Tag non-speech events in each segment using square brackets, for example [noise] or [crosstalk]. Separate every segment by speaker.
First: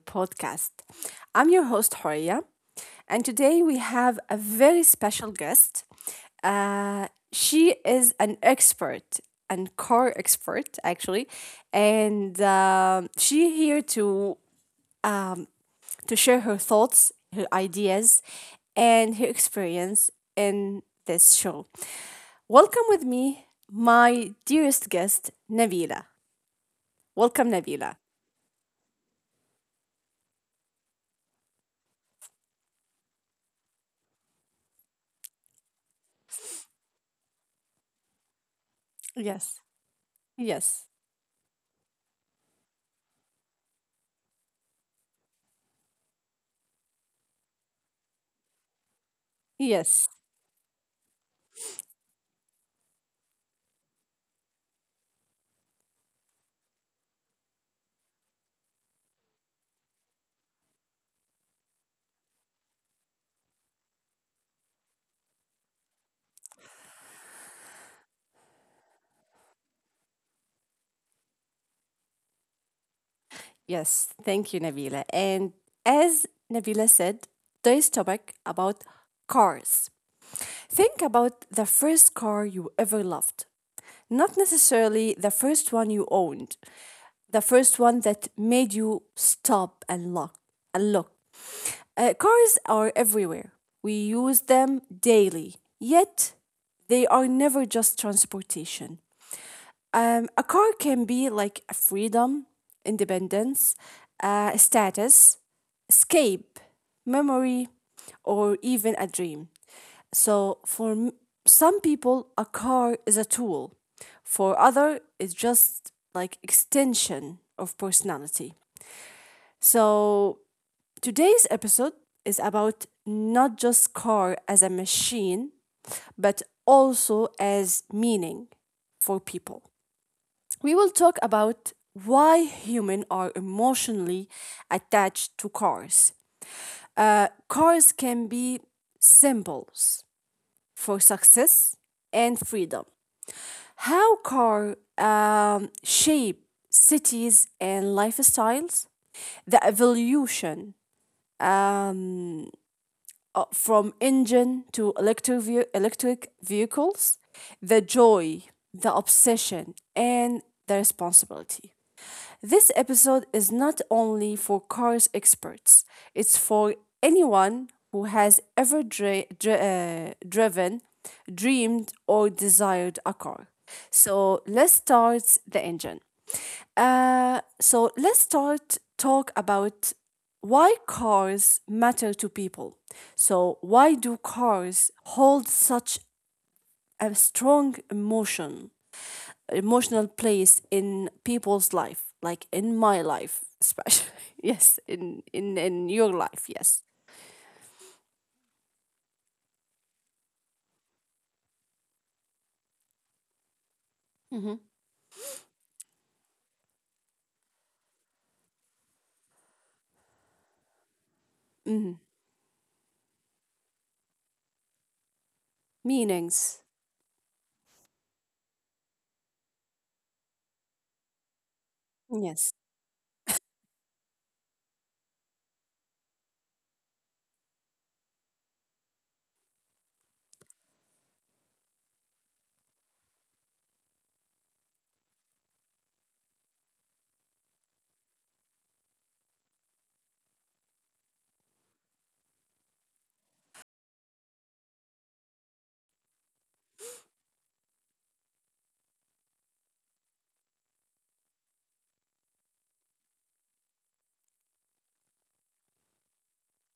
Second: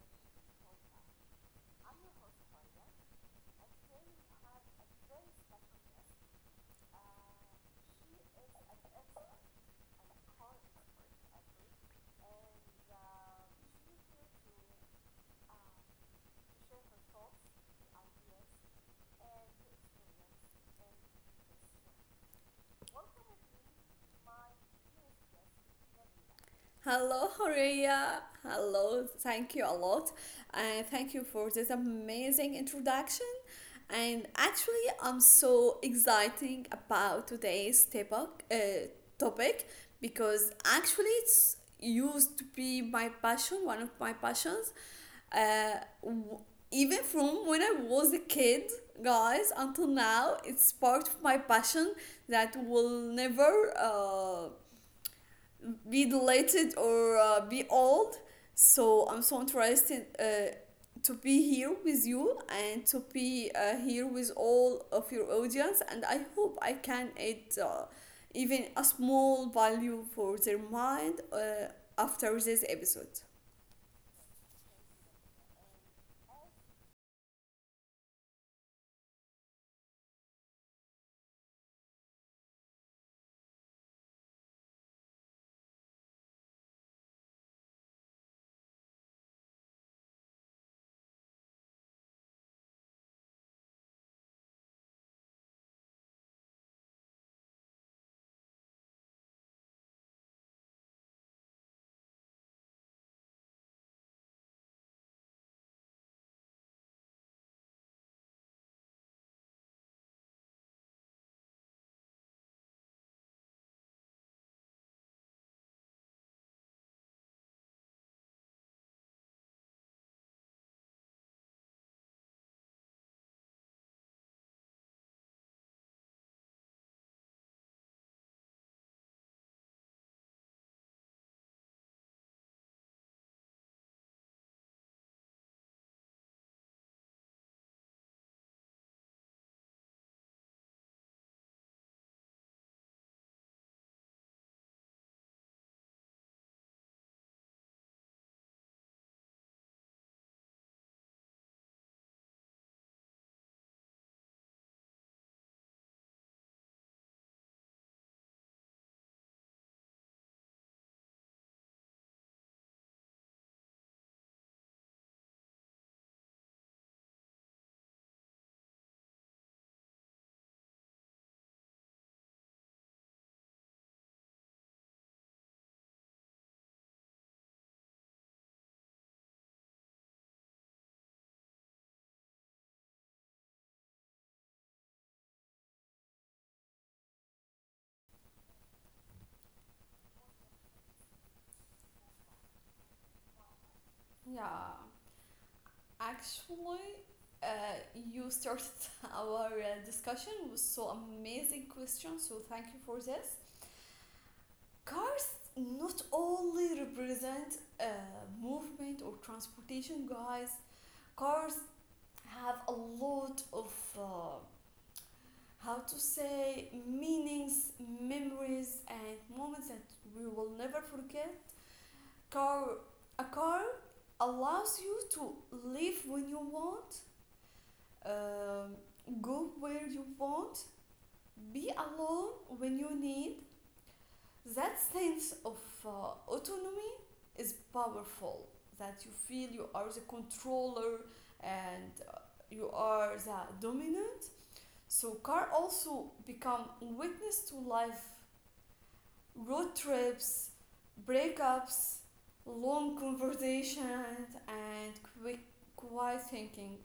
Speaker 1: podcast. I'm your host, Horia, and today we have a very special guest. She is an expert, an car expert, actually, and she here um, to share her thoughts, her ideas, and her experience in this show. Welcome with me, my dearest guest, Nabila.
Speaker 2: Hello,
Speaker 1: Welcome, Nabila.
Speaker 2: Horia. Hello. Thank you a lot. And thank you for this amazing introduction. And actually, I'm so exciting about today's topic, topic
Speaker 1: Yes.
Speaker 2: because
Speaker 1: Yes,
Speaker 2: actually it's used to be my passion, one of my passions. Uh, w- Even from when I was a kid, guys, until
Speaker 1: yes,
Speaker 2: now, it's part of my passion that will never be deleted or be old. So I'm so interested to be here with you and to be here with all of your audience. And I hope I can add even a small value for their mind after this episode.
Speaker 1: yes. Thank you, Nabila. And as Nabila said, today's topic about cars. Think about the first car you ever loved. Not necessarily the first one you owned, the first one that made you stop and look. Cars are everywhere. We use them daily. Yet they are never just transportation. A car can be like a freedom, independence, status, escape, memory, or even a dream. So for some people, a car is a tool. For other, it's just like extension of personality. So today's episode is about not just car as a machine, but also as meaning for people. We will talk about why humans are emotionally attached to cars. Cars can be symbols for success and freedom. How car shape cities and lifestyles, the evolution um, from engine to electric, electric vehicles, the joy, the obsession, and the responsibility. This episode is not only for cars experts, it's for anyone who has ever driven, dreamed, or desired a car. So let's start the engine. So let's start talk about why cars matter to people. So, why do cars hold such a emotional place in people's life, like in my life, especially? [laughs]
Speaker 2: Yeah,
Speaker 1: Yes, in your life, yes.
Speaker 2: actually, uh, you started [laughs] our discussion with so amazing questions, so thank you for this. Cars not only represent movement or transportation, guys. Cars
Speaker 1: Hmm.
Speaker 2: have a lot of how to say
Speaker 1: Meanings,
Speaker 2: meanings, memories, and moments that we will never forget. Car,
Speaker 1: yes.
Speaker 2: a car allows you to live when you want, um, go where you want, be alone when you need. That sense of uh, autonomy is powerful. That you feel you are the controller, and you are the dominant. So car also become witness to life, road trips, breakups, long conversations, and quick, quiet thinking.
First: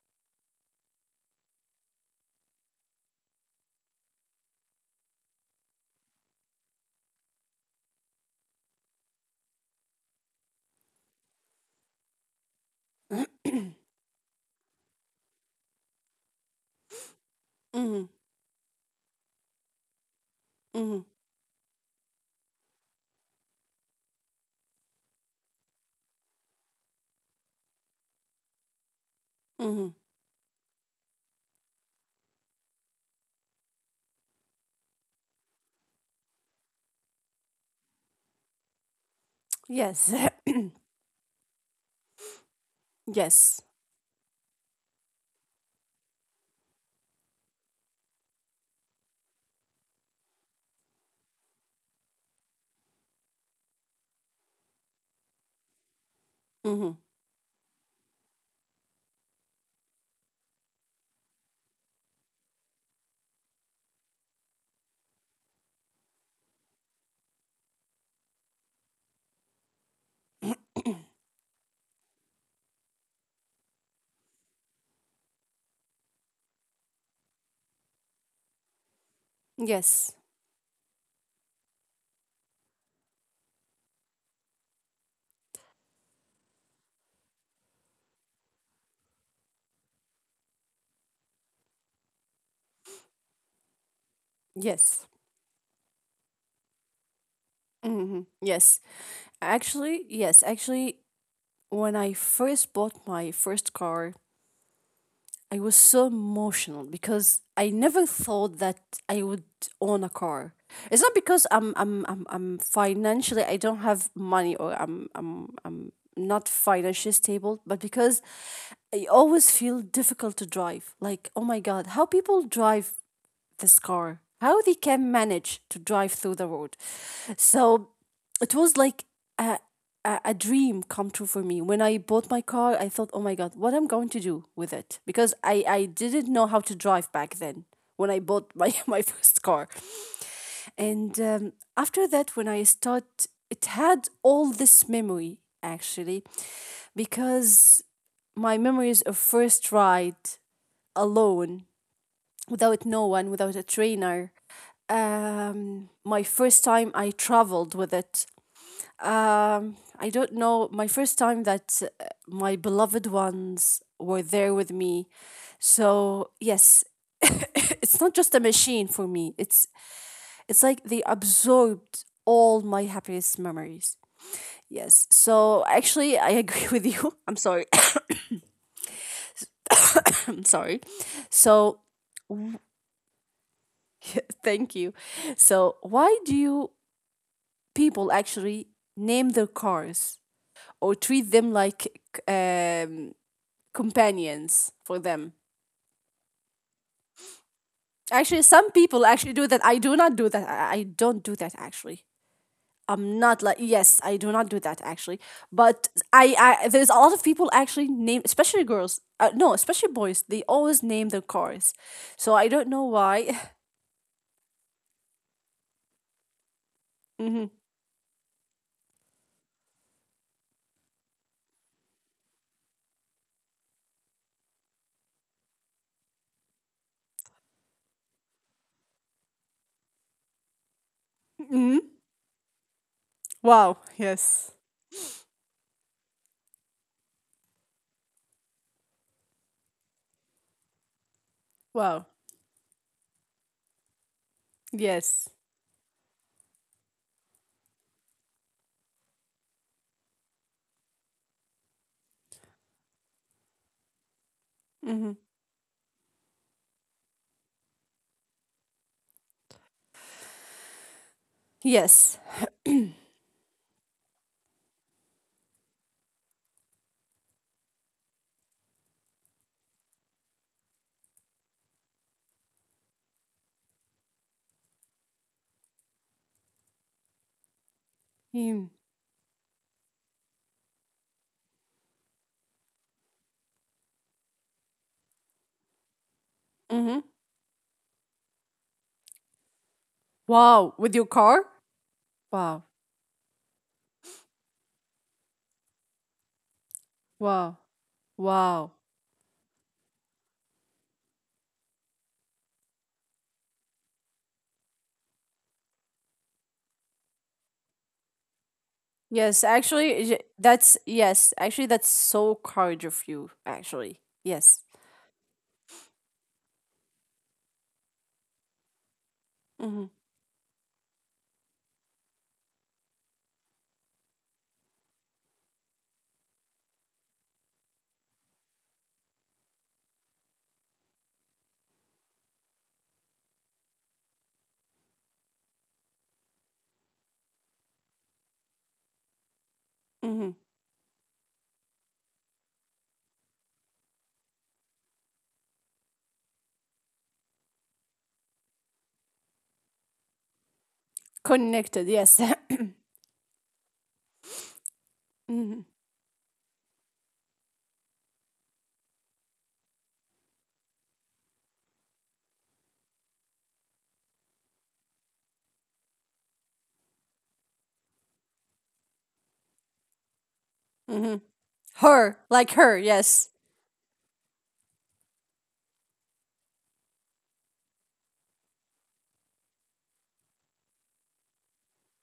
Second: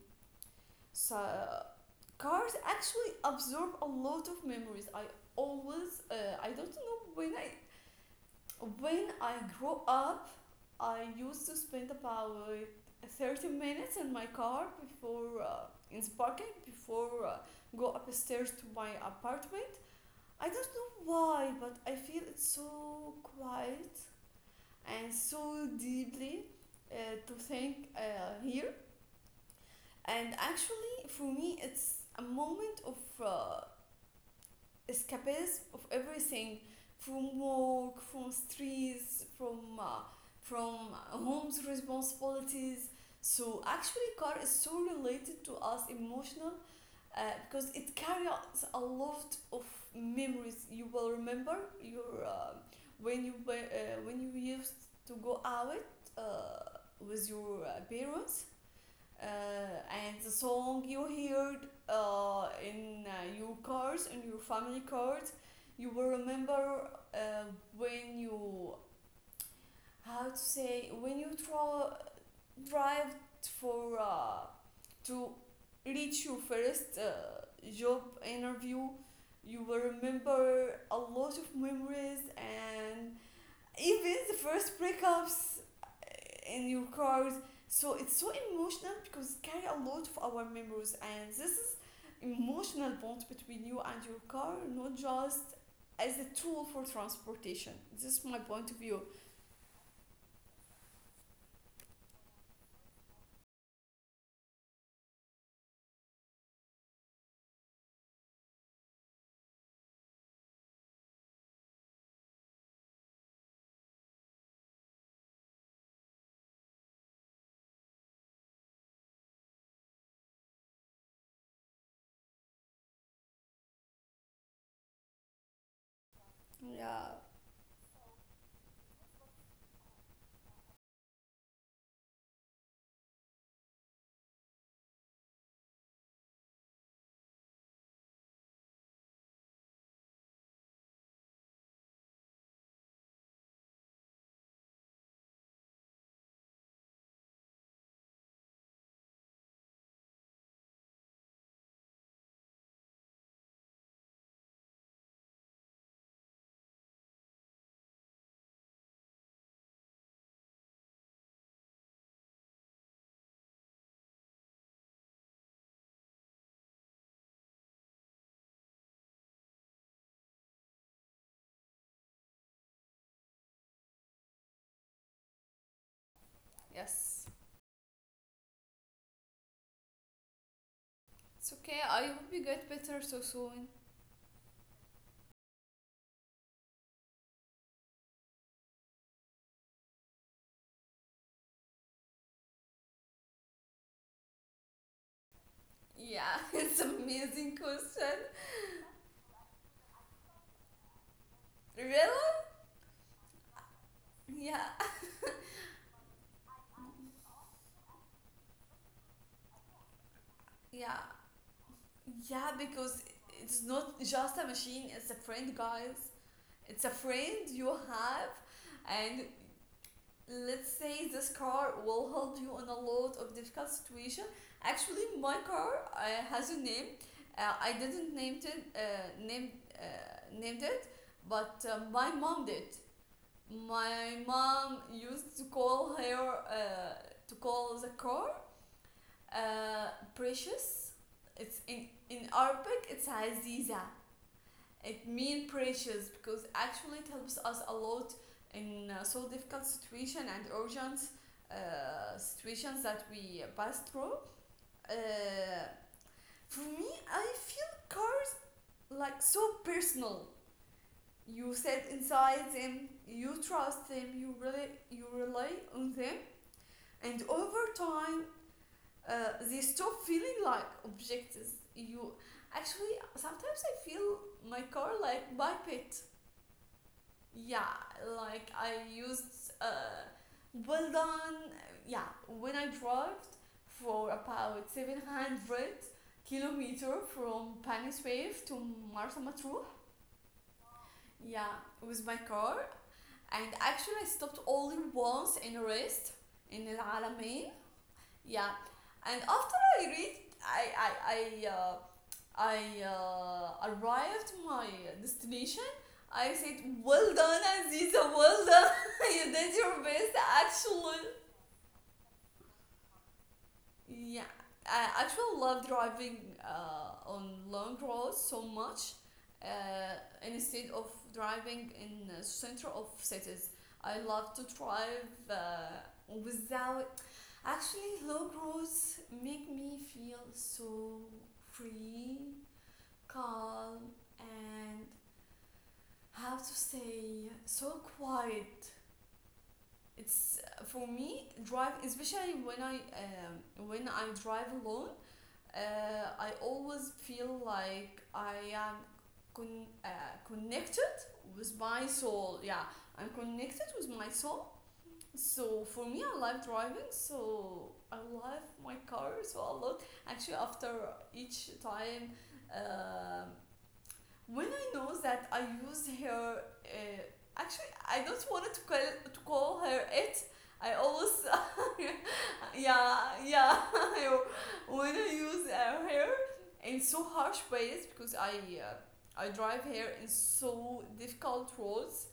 Speaker 2: So cars actually absorb a lot of memories. I always I don't know when I grow up I used to spend about 30 minutes in my car before in the parking before go
Speaker 1: Hmm.
Speaker 2: upstairs to my apartment. I don't
Speaker 1: Hmm.
Speaker 2: know why, but I feel it's so quiet and so deeply uh, to think here.
Speaker 1: Hmm.
Speaker 2: And actually, for me, it's a moment of uh, escapism of everything, from work, from streets, from uh,
Speaker 1: Yes. [coughs]
Speaker 2: from home's responsibilities.
Speaker 1: [clears throat]
Speaker 2: So
Speaker 1: Yes.
Speaker 2: actually, car is so related to us emotional uh, because it carries a lot of memories. You will remember your when you when you used to go out
Speaker 1: Hmm.
Speaker 2: with your parents uh, and the song you heard in your cars, in your family cars. You will remember uh, when you how to say when you tra- drive for to reach your first job interview. You will
Speaker 1: Yes,
Speaker 2: remember a lot of memories, and even the first breakups in your cars. So it's so emotional because it carry a lot of our memories, and this is emotional bond between you and your car, not
Speaker 1: yes.
Speaker 2: just as a tool for transportation. This
Speaker 1: Hmm.
Speaker 2: is my point
Speaker 1: Yes.
Speaker 2: of view.
Speaker 1: Actually, yes, actually, when I first bought my first car, I was so emotional because I never thought that I would own a car. It's not because I'm financially I don't have money or I'm not financially stable, but because I always feel difficult to drive. Like, oh my god, how people drive this car, how they can manage to drive through the road.
Speaker 2: Yeah.
Speaker 1: So it was like a, a dream come true for me when I bought my car. I thought, oh my god, what I'm going to do with it, because I didn't know how to drive back then when I bought my, [laughs] my first car. And after that when I start, it had all this memory, actually, because my memories of first ride alone, without no one, without a trainer. My first time I traveled with it. I don't know. My first time that my beloved ones were there with me. So yes, [laughs] it's not just a machine for me. It's like they absorbed all my happiest memories. Yes. So actually, I [laughs] agree with you.
Speaker 2: Yes.
Speaker 1: [laughs] I'm sorry. [coughs] I'm sorry.
Speaker 2: It's
Speaker 1: So
Speaker 2: okay. I hope you get better so soon.
Speaker 1: [laughs] thank you. So why do you people actually name their cars or treat them like um, companions for them?
Speaker 2: Yeah, [laughs] it's amazing question.
Speaker 1: Actually, some people actually do that. I do not do that. I don't do that actually.
Speaker 2: Really?
Speaker 1: I'm not like, yes, I do not do that
Speaker 2: Yeah.
Speaker 1: actually. But I there's a lot of people actually name, especially girls. No, especially boys. They always
Speaker 2: Yeah.
Speaker 1: name their cars. So I
Speaker 2: Yeah,
Speaker 1: don't know
Speaker 2: because
Speaker 1: why.
Speaker 2: it's not just a machine, it's a friend, guys. It's a
Speaker 1: [laughs] Hmm.
Speaker 2: friend you have, and let's say this car will help you in a lot of difficult situation. Actually, my car has a name. I didn't named it, named, named it, but
Speaker 1: Hmm.
Speaker 2: my mom did.
Speaker 1: Wow.
Speaker 2: My
Speaker 1: Yes.
Speaker 2: mom used to call her to call the car uh, precious. It's in
Speaker 1: Wow.
Speaker 2: in Arabic. It's Aziza, it
Speaker 1: Yes.
Speaker 2: mean precious because actually it helps us a lot in so difficult situation and urgent situations that we pass through. Uh,
Speaker 1: Hmm.
Speaker 2: for me, I feel cars like so personal. You sit
Speaker 1: Yes.
Speaker 2: inside them, you trust them, you really you rely on them, and over time uh, they stop feeling like objects. You actually sometimes I feel my car like my pet. Yeah like
Speaker 1: Mm-hmm.
Speaker 2: I used well done. Yeah, when I drove for about 700-kilometer
Speaker 1: Mm-hmm.
Speaker 2: from Paniswave to Marsa Matruh.
Speaker 1: Wow. With your car.
Speaker 2: Yeah, with my
Speaker 1: Wow.
Speaker 2: car. And actually I stopped only once in rest in Al Alamein.
Speaker 1: Wow.
Speaker 2: Yeah,
Speaker 1: Wow.
Speaker 2: and after I reached, I arrived my destination. I said, "Well done, Aziza. Well done. [laughs] You
Speaker 1: Yes,
Speaker 2: did your
Speaker 1: actually,
Speaker 2: best,
Speaker 1: that's,
Speaker 2: actually."
Speaker 1: yes. Actually, that's so courage of you. Actually,
Speaker 2: Yeah,
Speaker 1: yes.
Speaker 2: I actually love driving on long roads so much uh,
Speaker 1: Mm-hmm.
Speaker 2: instead of driving in the center of cities. I love to drive without. Actually, long roads make me feel so free, calm, and how to say so quiet.
Speaker 1: Mm-hmm.
Speaker 2: It's for me drive, especially when I when I drive alone I always feel like I am con- uh, connected with
Speaker 1: Connected.
Speaker 2: my
Speaker 1: Yes. [coughs] [clears throat]
Speaker 2: soul.
Speaker 1: Mm-hmm.
Speaker 2: Yeah, I'm connected with my soul. So for me I love driving, so I love my car so a lot. Actually, after each time, um when I know that I use her, actually, I don't want to call her it. I always,
Speaker 1: Mm-hmm.
Speaker 2: [laughs]
Speaker 1: Her, like her.
Speaker 2: yeah,
Speaker 1: Yes.
Speaker 2: yeah. [laughs] When I use her in so harsh ways because uh, I drive her in so difficult roads.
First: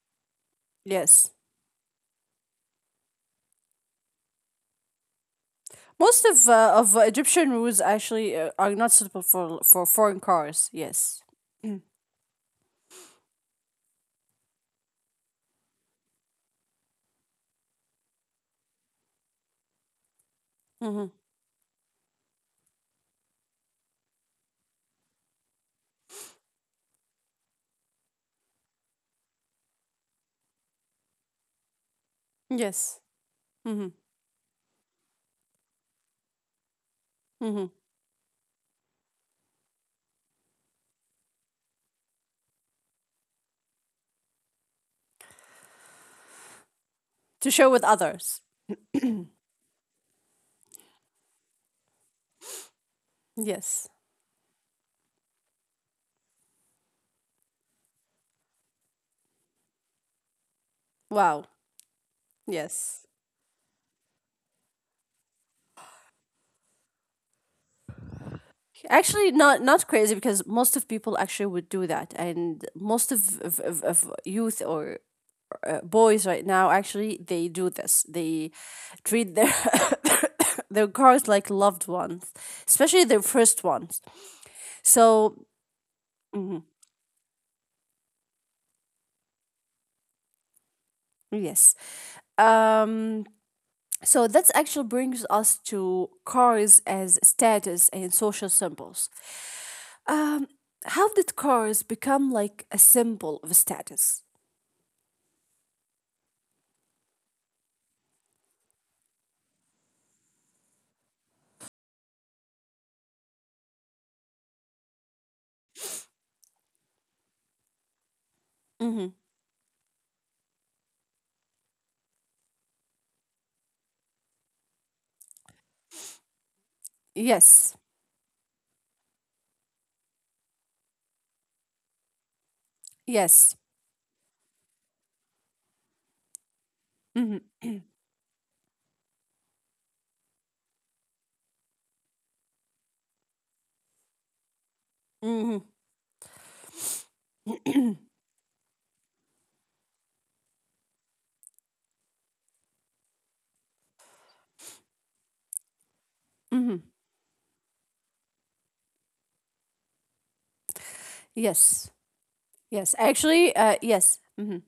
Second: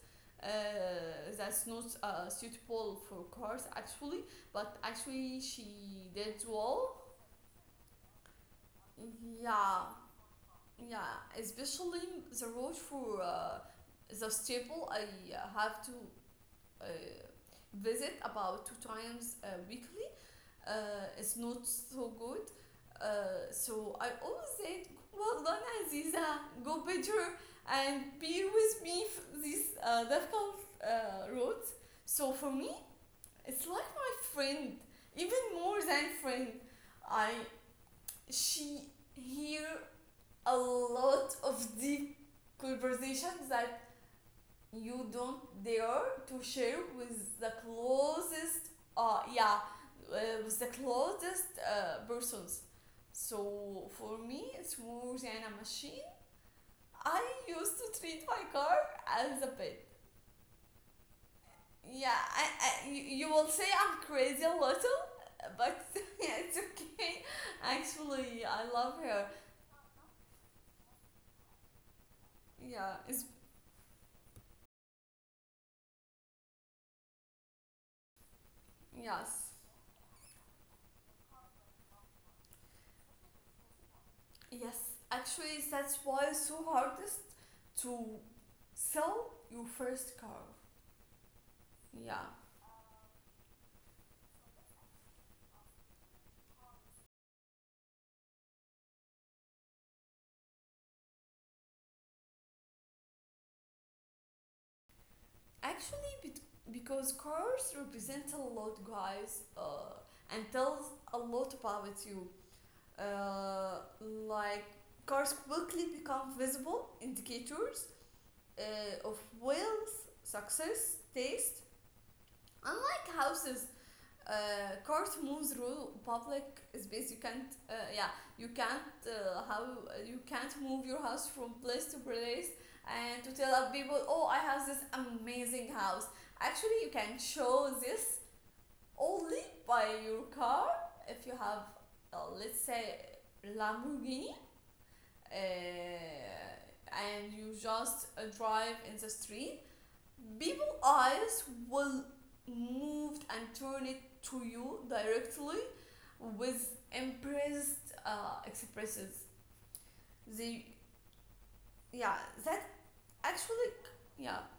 Speaker 2: Uh,
Speaker 1: Yes.
Speaker 2: that's not suitable for cars actually, but actually she
Speaker 1: Most
Speaker 2: did
Speaker 1: of uh, of
Speaker 2: well.
Speaker 1: uh, Egyptian rules actually are not suitable for
Speaker 2: Yeah,
Speaker 1: foreign cars.
Speaker 2: yeah,
Speaker 1: Yes.
Speaker 2: especially the road for the staple I have to uh, visit about two times weekly.
Speaker 1: Mm-hmm.
Speaker 2: It's not so good. So I always said, well done Aziza, go better and be with me this difficult road. So for me,
Speaker 1: Yes.
Speaker 2: it's
Speaker 1: Mm-hmm.
Speaker 2: like my friend, even more than friend. I
Speaker 1: Mm-hmm.
Speaker 2: She here a lot of deep conversations that you don't dare to share with
Speaker 1: To
Speaker 2: the
Speaker 1: share with others.
Speaker 2: closest, yeah, uh, with the closest persons.
Speaker 1: Yes.
Speaker 2: So for me it's more than a machine. I used to treat my car as a pet.
Speaker 1: Wow.
Speaker 2: Yeah,
Speaker 1: Yes.
Speaker 2: I you will say I'm crazy a little, but [laughs] yeah, it's okay, actually I love
Speaker 1: Actually,
Speaker 2: her.
Speaker 1: not crazy because most of people actually would do that, and most
Speaker 2: Yeah,
Speaker 1: of
Speaker 2: it's,
Speaker 1: of, of, of youth or boys right now actually they do this. They treat their
Speaker 2: yes.
Speaker 1: [coughs] their cars like loved ones, especially their first ones.
Speaker 2: Yes,
Speaker 1: So
Speaker 2: actually, that's why
Speaker 1: mhm,
Speaker 2: it's so hardest to sell your first car.
Speaker 1: yes,
Speaker 2: Yeah,
Speaker 1: um, that actually brings us to cars as status and social symbols. Um, how did cars become like a symbol of status?
Speaker 2: actually, because cars represent a lot, guys, and tells a lot about you. Like cars quickly become visible indicators
Speaker 1: Hmm.
Speaker 2: of wealth, success, taste. Unlike houses, court moves rule public space, you can't
Speaker 1: Yes.
Speaker 2: yeah, you can't move your house from place to place and
Speaker 1: Yes.
Speaker 2: to tell other people, oh I have this amazing house. Actually, you
Speaker 1: Mhm.
Speaker 2: can show this only by your car. If you have, let's say, Lamborghini,
Speaker 1: Mhm.
Speaker 2: uh, and you just drive in the street, people eyes will moved and turn it to you directly with
Speaker 1: Mhm.
Speaker 2: impressed expressions. They,
Speaker 1: Yes.
Speaker 2: yeah, that
Speaker 1: Yes. Actually,
Speaker 2: actually,
Speaker 1: yes.
Speaker 2: yeah,
Speaker 1: Mhm.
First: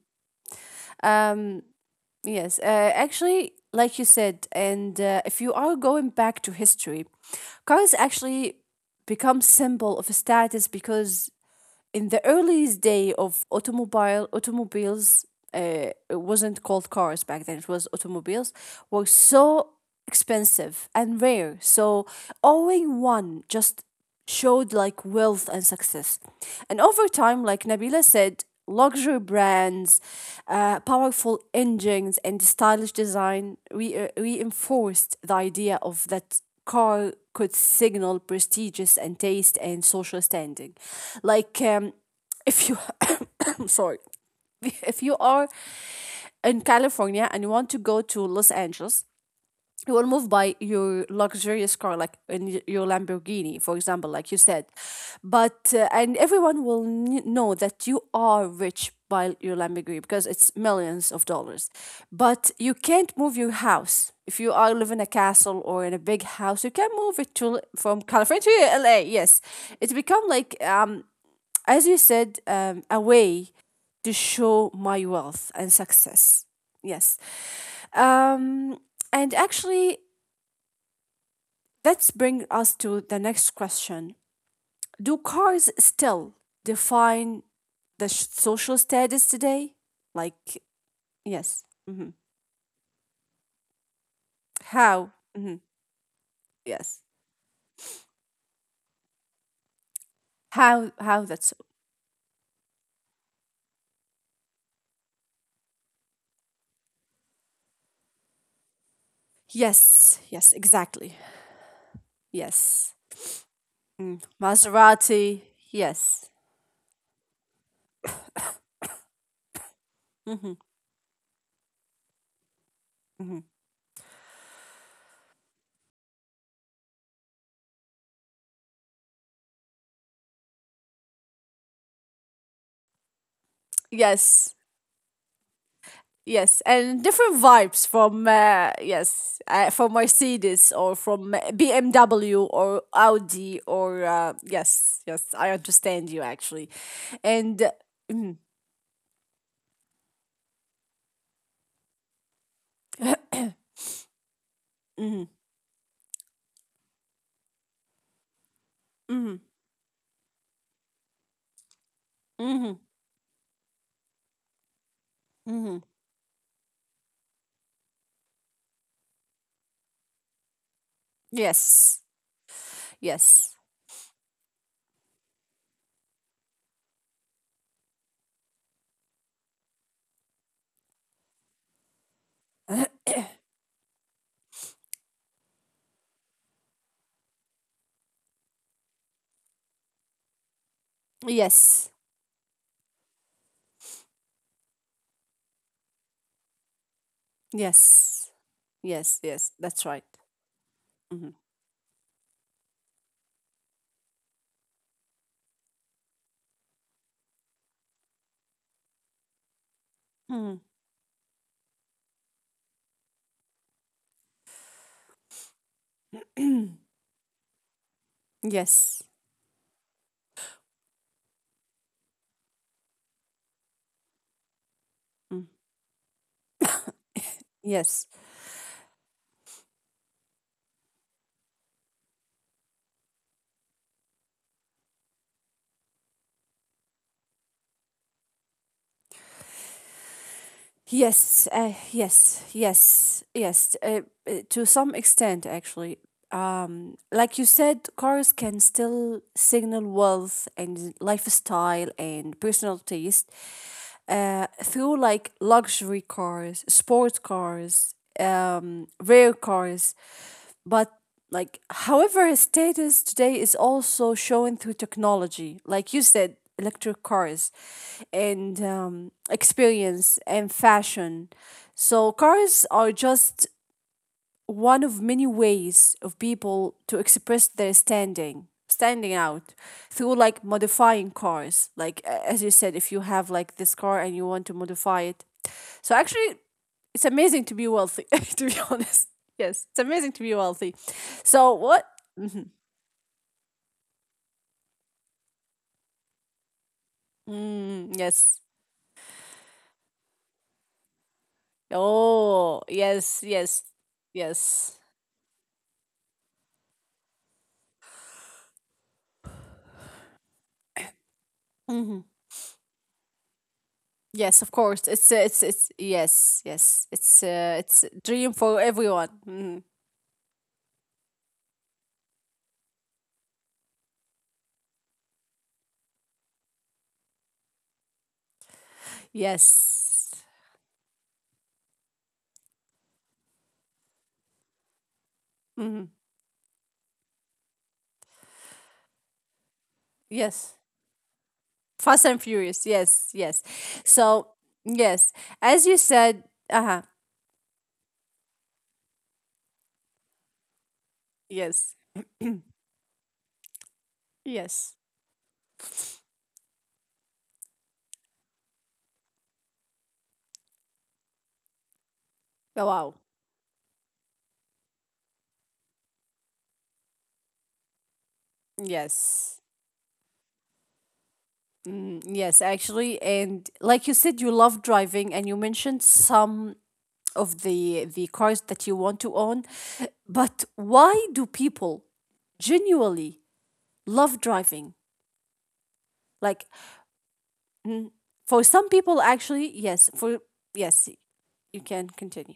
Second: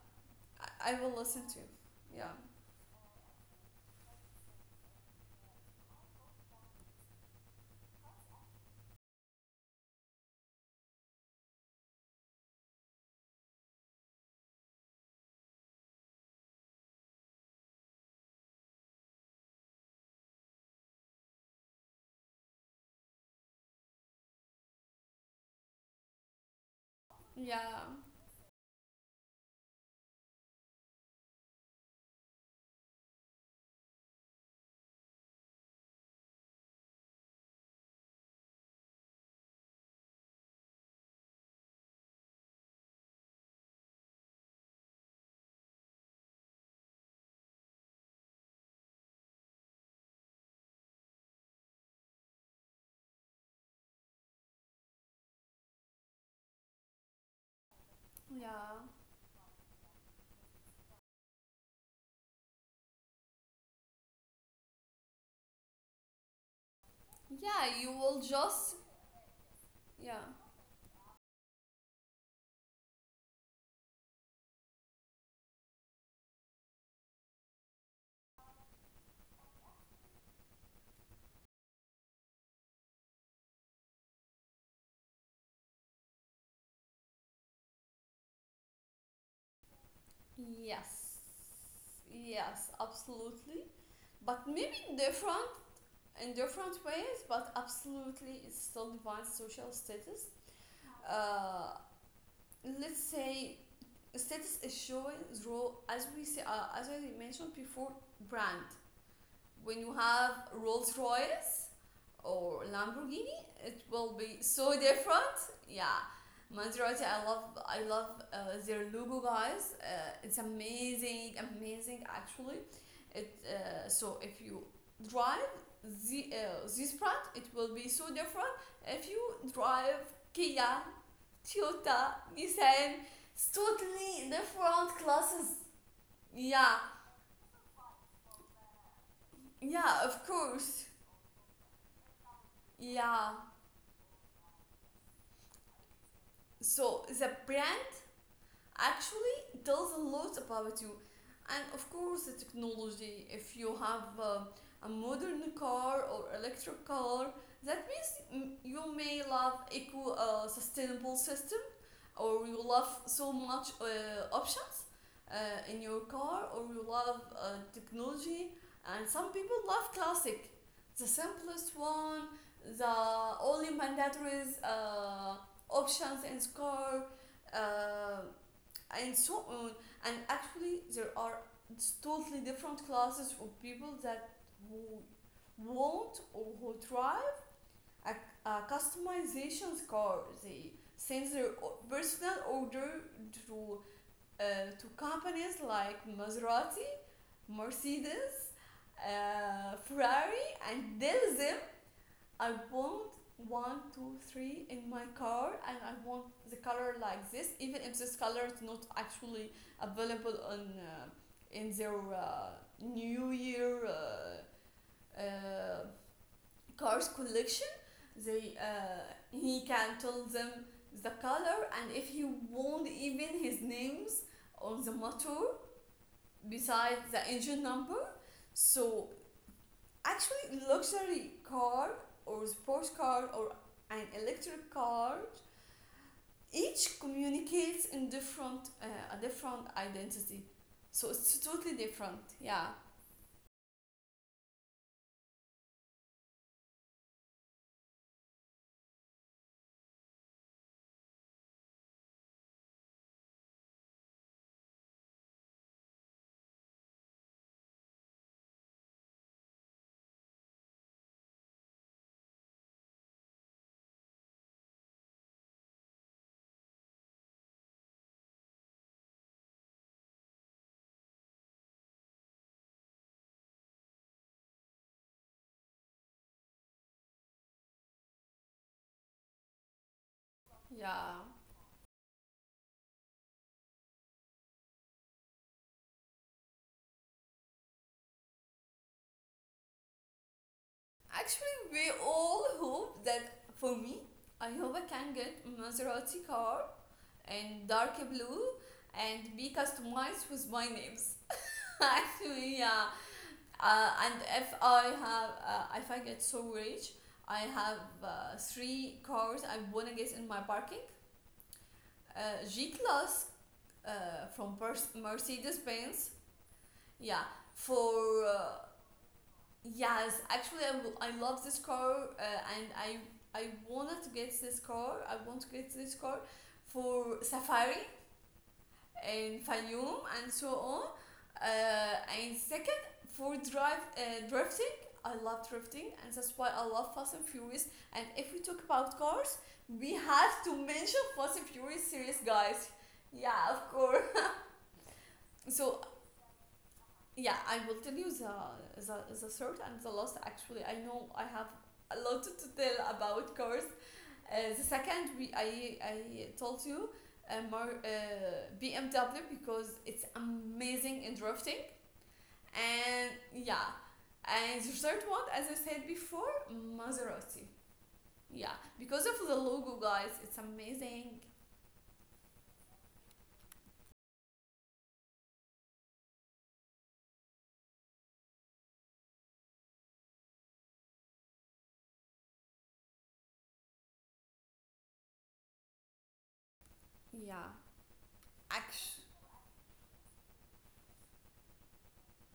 Speaker 2: I will listen to.
Speaker 1: Um,
Speaker 2: Yeah,
Speaker 1: yes. Actually, like you said, and if you are going back to history, cars actually become symbol of status because in the earliest day of automobiles, it wasn't called cars back then, it was automobiles, were so expensive and rare. So owning one just showed like wealth and success, and over time, like
Speaker 2: yeah,
Speaker 1: Nabila said, luxury brands, powerful engines and stylish design reinforced the idea of that car could signal prestigious and taste and social standing. Like, if you, [coughs] sorry, if you are in California and you want to go to Los Angeles, you will move by your luxurious car, like in your Lamborghini, for example, like you said. But and everyone will know that you are
Speaker 2: yeah,
Speaker 1: rich by your Lamborghini because it's millions of dollars. But you can't move your house. If you are live in a castle or in a big house, you can move it to,
Speaker 2: yeah. You
Speaker 1: from
Speaker 2: will
Speaker 1: California
Speaker 2: just,
Speaker 1: to LA. Yes, it
Speaker 2: yeah,
Speaker 1: become like, as you said, a way to show my wealth and success. Yes. um and actually, let's bring us to the next question. Do cars still define the social status today? Like,
Speaker 2: yes,
Speaker 1: yes. Hmm.
Speaker 2: yes, absolutely. But maybe
Speaker 1: How?
Speaker 2: different
Speaker 1: Hmm.
Speaker 2: in different
Speaker 1: Yes.
Speaker 2: ways, but absolutely, it still defines social status.
Speaker 1: How? How that's. So,
Speaker 2: Uh, let's say status is showing through, as we say, as I mentioned before, brand. When you
Speaker 1: yes.
Speaker 2: have
Speaker 1: Yes,
Speaker 2: Rolls
Speaker 1: exactly.
Speaker 2: Royce or
Speaker 1: Yes.
Speaker 2: Lamborghini, it will
Speaker 1: Mm.
Speaker 2: be so different.
Speaker 1: Maserati.
Speaker 2: Yeah,
Speaker 1: Yes.
Speaker 2: Maserati, I love their logo, guys. It's amazing, amazing actually. It
Speaker 1: Hmm.
Speaker 2: So if you drive the this brand, it will be so different. If you drive Kia, Toyota, Nissan, it's totally
Speaker 1: Yes.
Speaker 2: different classes.
Speaker 1: Yes,
Speaker 2: Yeah,
Speaker 1: and different vibes from, yes, from
Speaker 2: yeah, of
Speaker 1: Mercedes
Speaker 2: course.
Speaker 1: or from BMW or
Speaker 2: Yeah,
Speaker 1: Audi or, yes, yes, I understand you actually,
Speaker 2: so the
Speaker 1: and
Speaker 2: brand actually tells a lot about you, and of course the technology. If you have a
Speaker 1: mm,
Speaker 2: modern car or electric car, that means you may
Speaker 1: mm,
Speaker 2: love eco sustainable system, or you
Speaker 1: mm,
Speaker 2: love so much options uh, in
Speaker 1: mm,
Speaker 2: your car, or you love technology. And some people love classic, the simplest
Speaker 1: yes,
Speaker 2: one, the
Speaker 1: yes,
Speaker 2: only mandatory options in car, uh, and so on. And actually there are totally different classes of people that who want or who try a, a customization score. They sends their
Speaker 1: yes,
Speaker 2: personal order to uh, to companies like Maserati,
Speaker 1: yes,
Speaker 2: Mercedes,
Speaker 1: yes, yes, that's right.
Speaker 2: Ferrari, and tell
Speaker 1: Mm-hmm.
Speaker 2: them I want one, two, three in my car, and I want the color like this, even if this color is not actually available on
Speaker 1: Mm.
Speaker 2: in their New Year uh, cars collection. They
Speaker 1: Yes,
Speaker 2: He can tell them the color, and if he won't, even his names on the motor
Speaker 1: mm,
Speaker 2: besides the engine number.
Speaker 1: yes.
Speaker 2: So actually luxury car or sports car or an electric car each communicates in different a different identity. So it's
Speaker 1: Yes,
Speaker 2: totally different.
Speaker 1: yes,
Speaker 2: Yeah,
Speaker 1: yes, yes. To some extent, actually. Like you said, cars can still signal wealth and lifestyle and personal taste, through like luxury cars, sport cars, rare cars, but like, however, his status today is also shown through technology, like you said, electric cars, and, experience and fashion. So cars are just one of many ways of people to express their standing out through like modifying
Speaker 2: yeah.
Speaker 1: cars, like, as you said, if you have like this car and you want to modify it. So actually, it's amazing to be wealthy, [laughs] to be honest. Yes, it's amazing to be wealthy.
Speaker 2: Actually,
Speaker 1: So what?
Speaker 2: we all hope that. For me, I hope I can get Maserati car and dark
Speaker 1: Yes.
Speaker 2: blue and be customized with my names. [laughs]
Speaker 1: Oh,
Speaker 2: Actually, yeah.
Speaker 1: yes, yes,
Speaker 2: And if
Speaker 1: yes,
Speaker 2: I have, if I get so rich, I have three cars I wanna get in my parking. G class
Speaker 1: yes. of
Speaker 2: from
Speaker 1: course, it's
Speaker 2: Mercedes Benz.
Speaker 1: yes, yes, it's,
Speaker 2: Yeah,
Speaker 1: it's a
Speaker 2: for
Speaker 1: dream for
Speaker 2: uh,
Speaker 1: everyone. Mhm.
Speaker 2: yes, actually, I, I love this car, and I wanted to get this car. I want to get this car for safari in
Speaker 1: Yes.
Speaker 2: Fayoum and so on. And second, for drive drifting. I love
Speaker 1: Mhm.
Speaker 2: drifting, and that's why I love Fast and Furious. And if we talk about cars, we have
Speaker 1: Yes.
Speaker 2: to mention Fast and Furious
Speaker 1: Fast and
Speaker 2: series,
Speaker 1: Furious.
Speaker 2: guys.
Speaker 1: Yes, yes.
Speaker 2: Yeah, of course.
Speaker 1: So, yes, as you
Speaker 2: So
Speaker 1: said, uh-huh.
Speaker 2: yeah, I will tell you the, third and the last. Actually, I know I have
Speaker 1: Yes.
Speaker 2: a lot to tell about cars. The
Speaker 1: Yes.
Speaker 2: second, I told you, BMW because it's amazing in drifting.
Speaker 1: Oh, wow.
Speaker 2: And yeah, and the third one, as I said before, Maserati. Yeah, because of the
Speaker 1: Yes.
Speaker 2: logo, guys, it's amazing.
Speaker 1: Mm, yes, actually, and like you said, you love driving and you mentioned some of the cars that you want to own. But why do people genuinely love driving? Like,
Speaker 2: Yeah,
Speaker 1: mm, for some people,
Speaker 2: actually.
Speaker 1: actually, yes, for, yes, you can continue.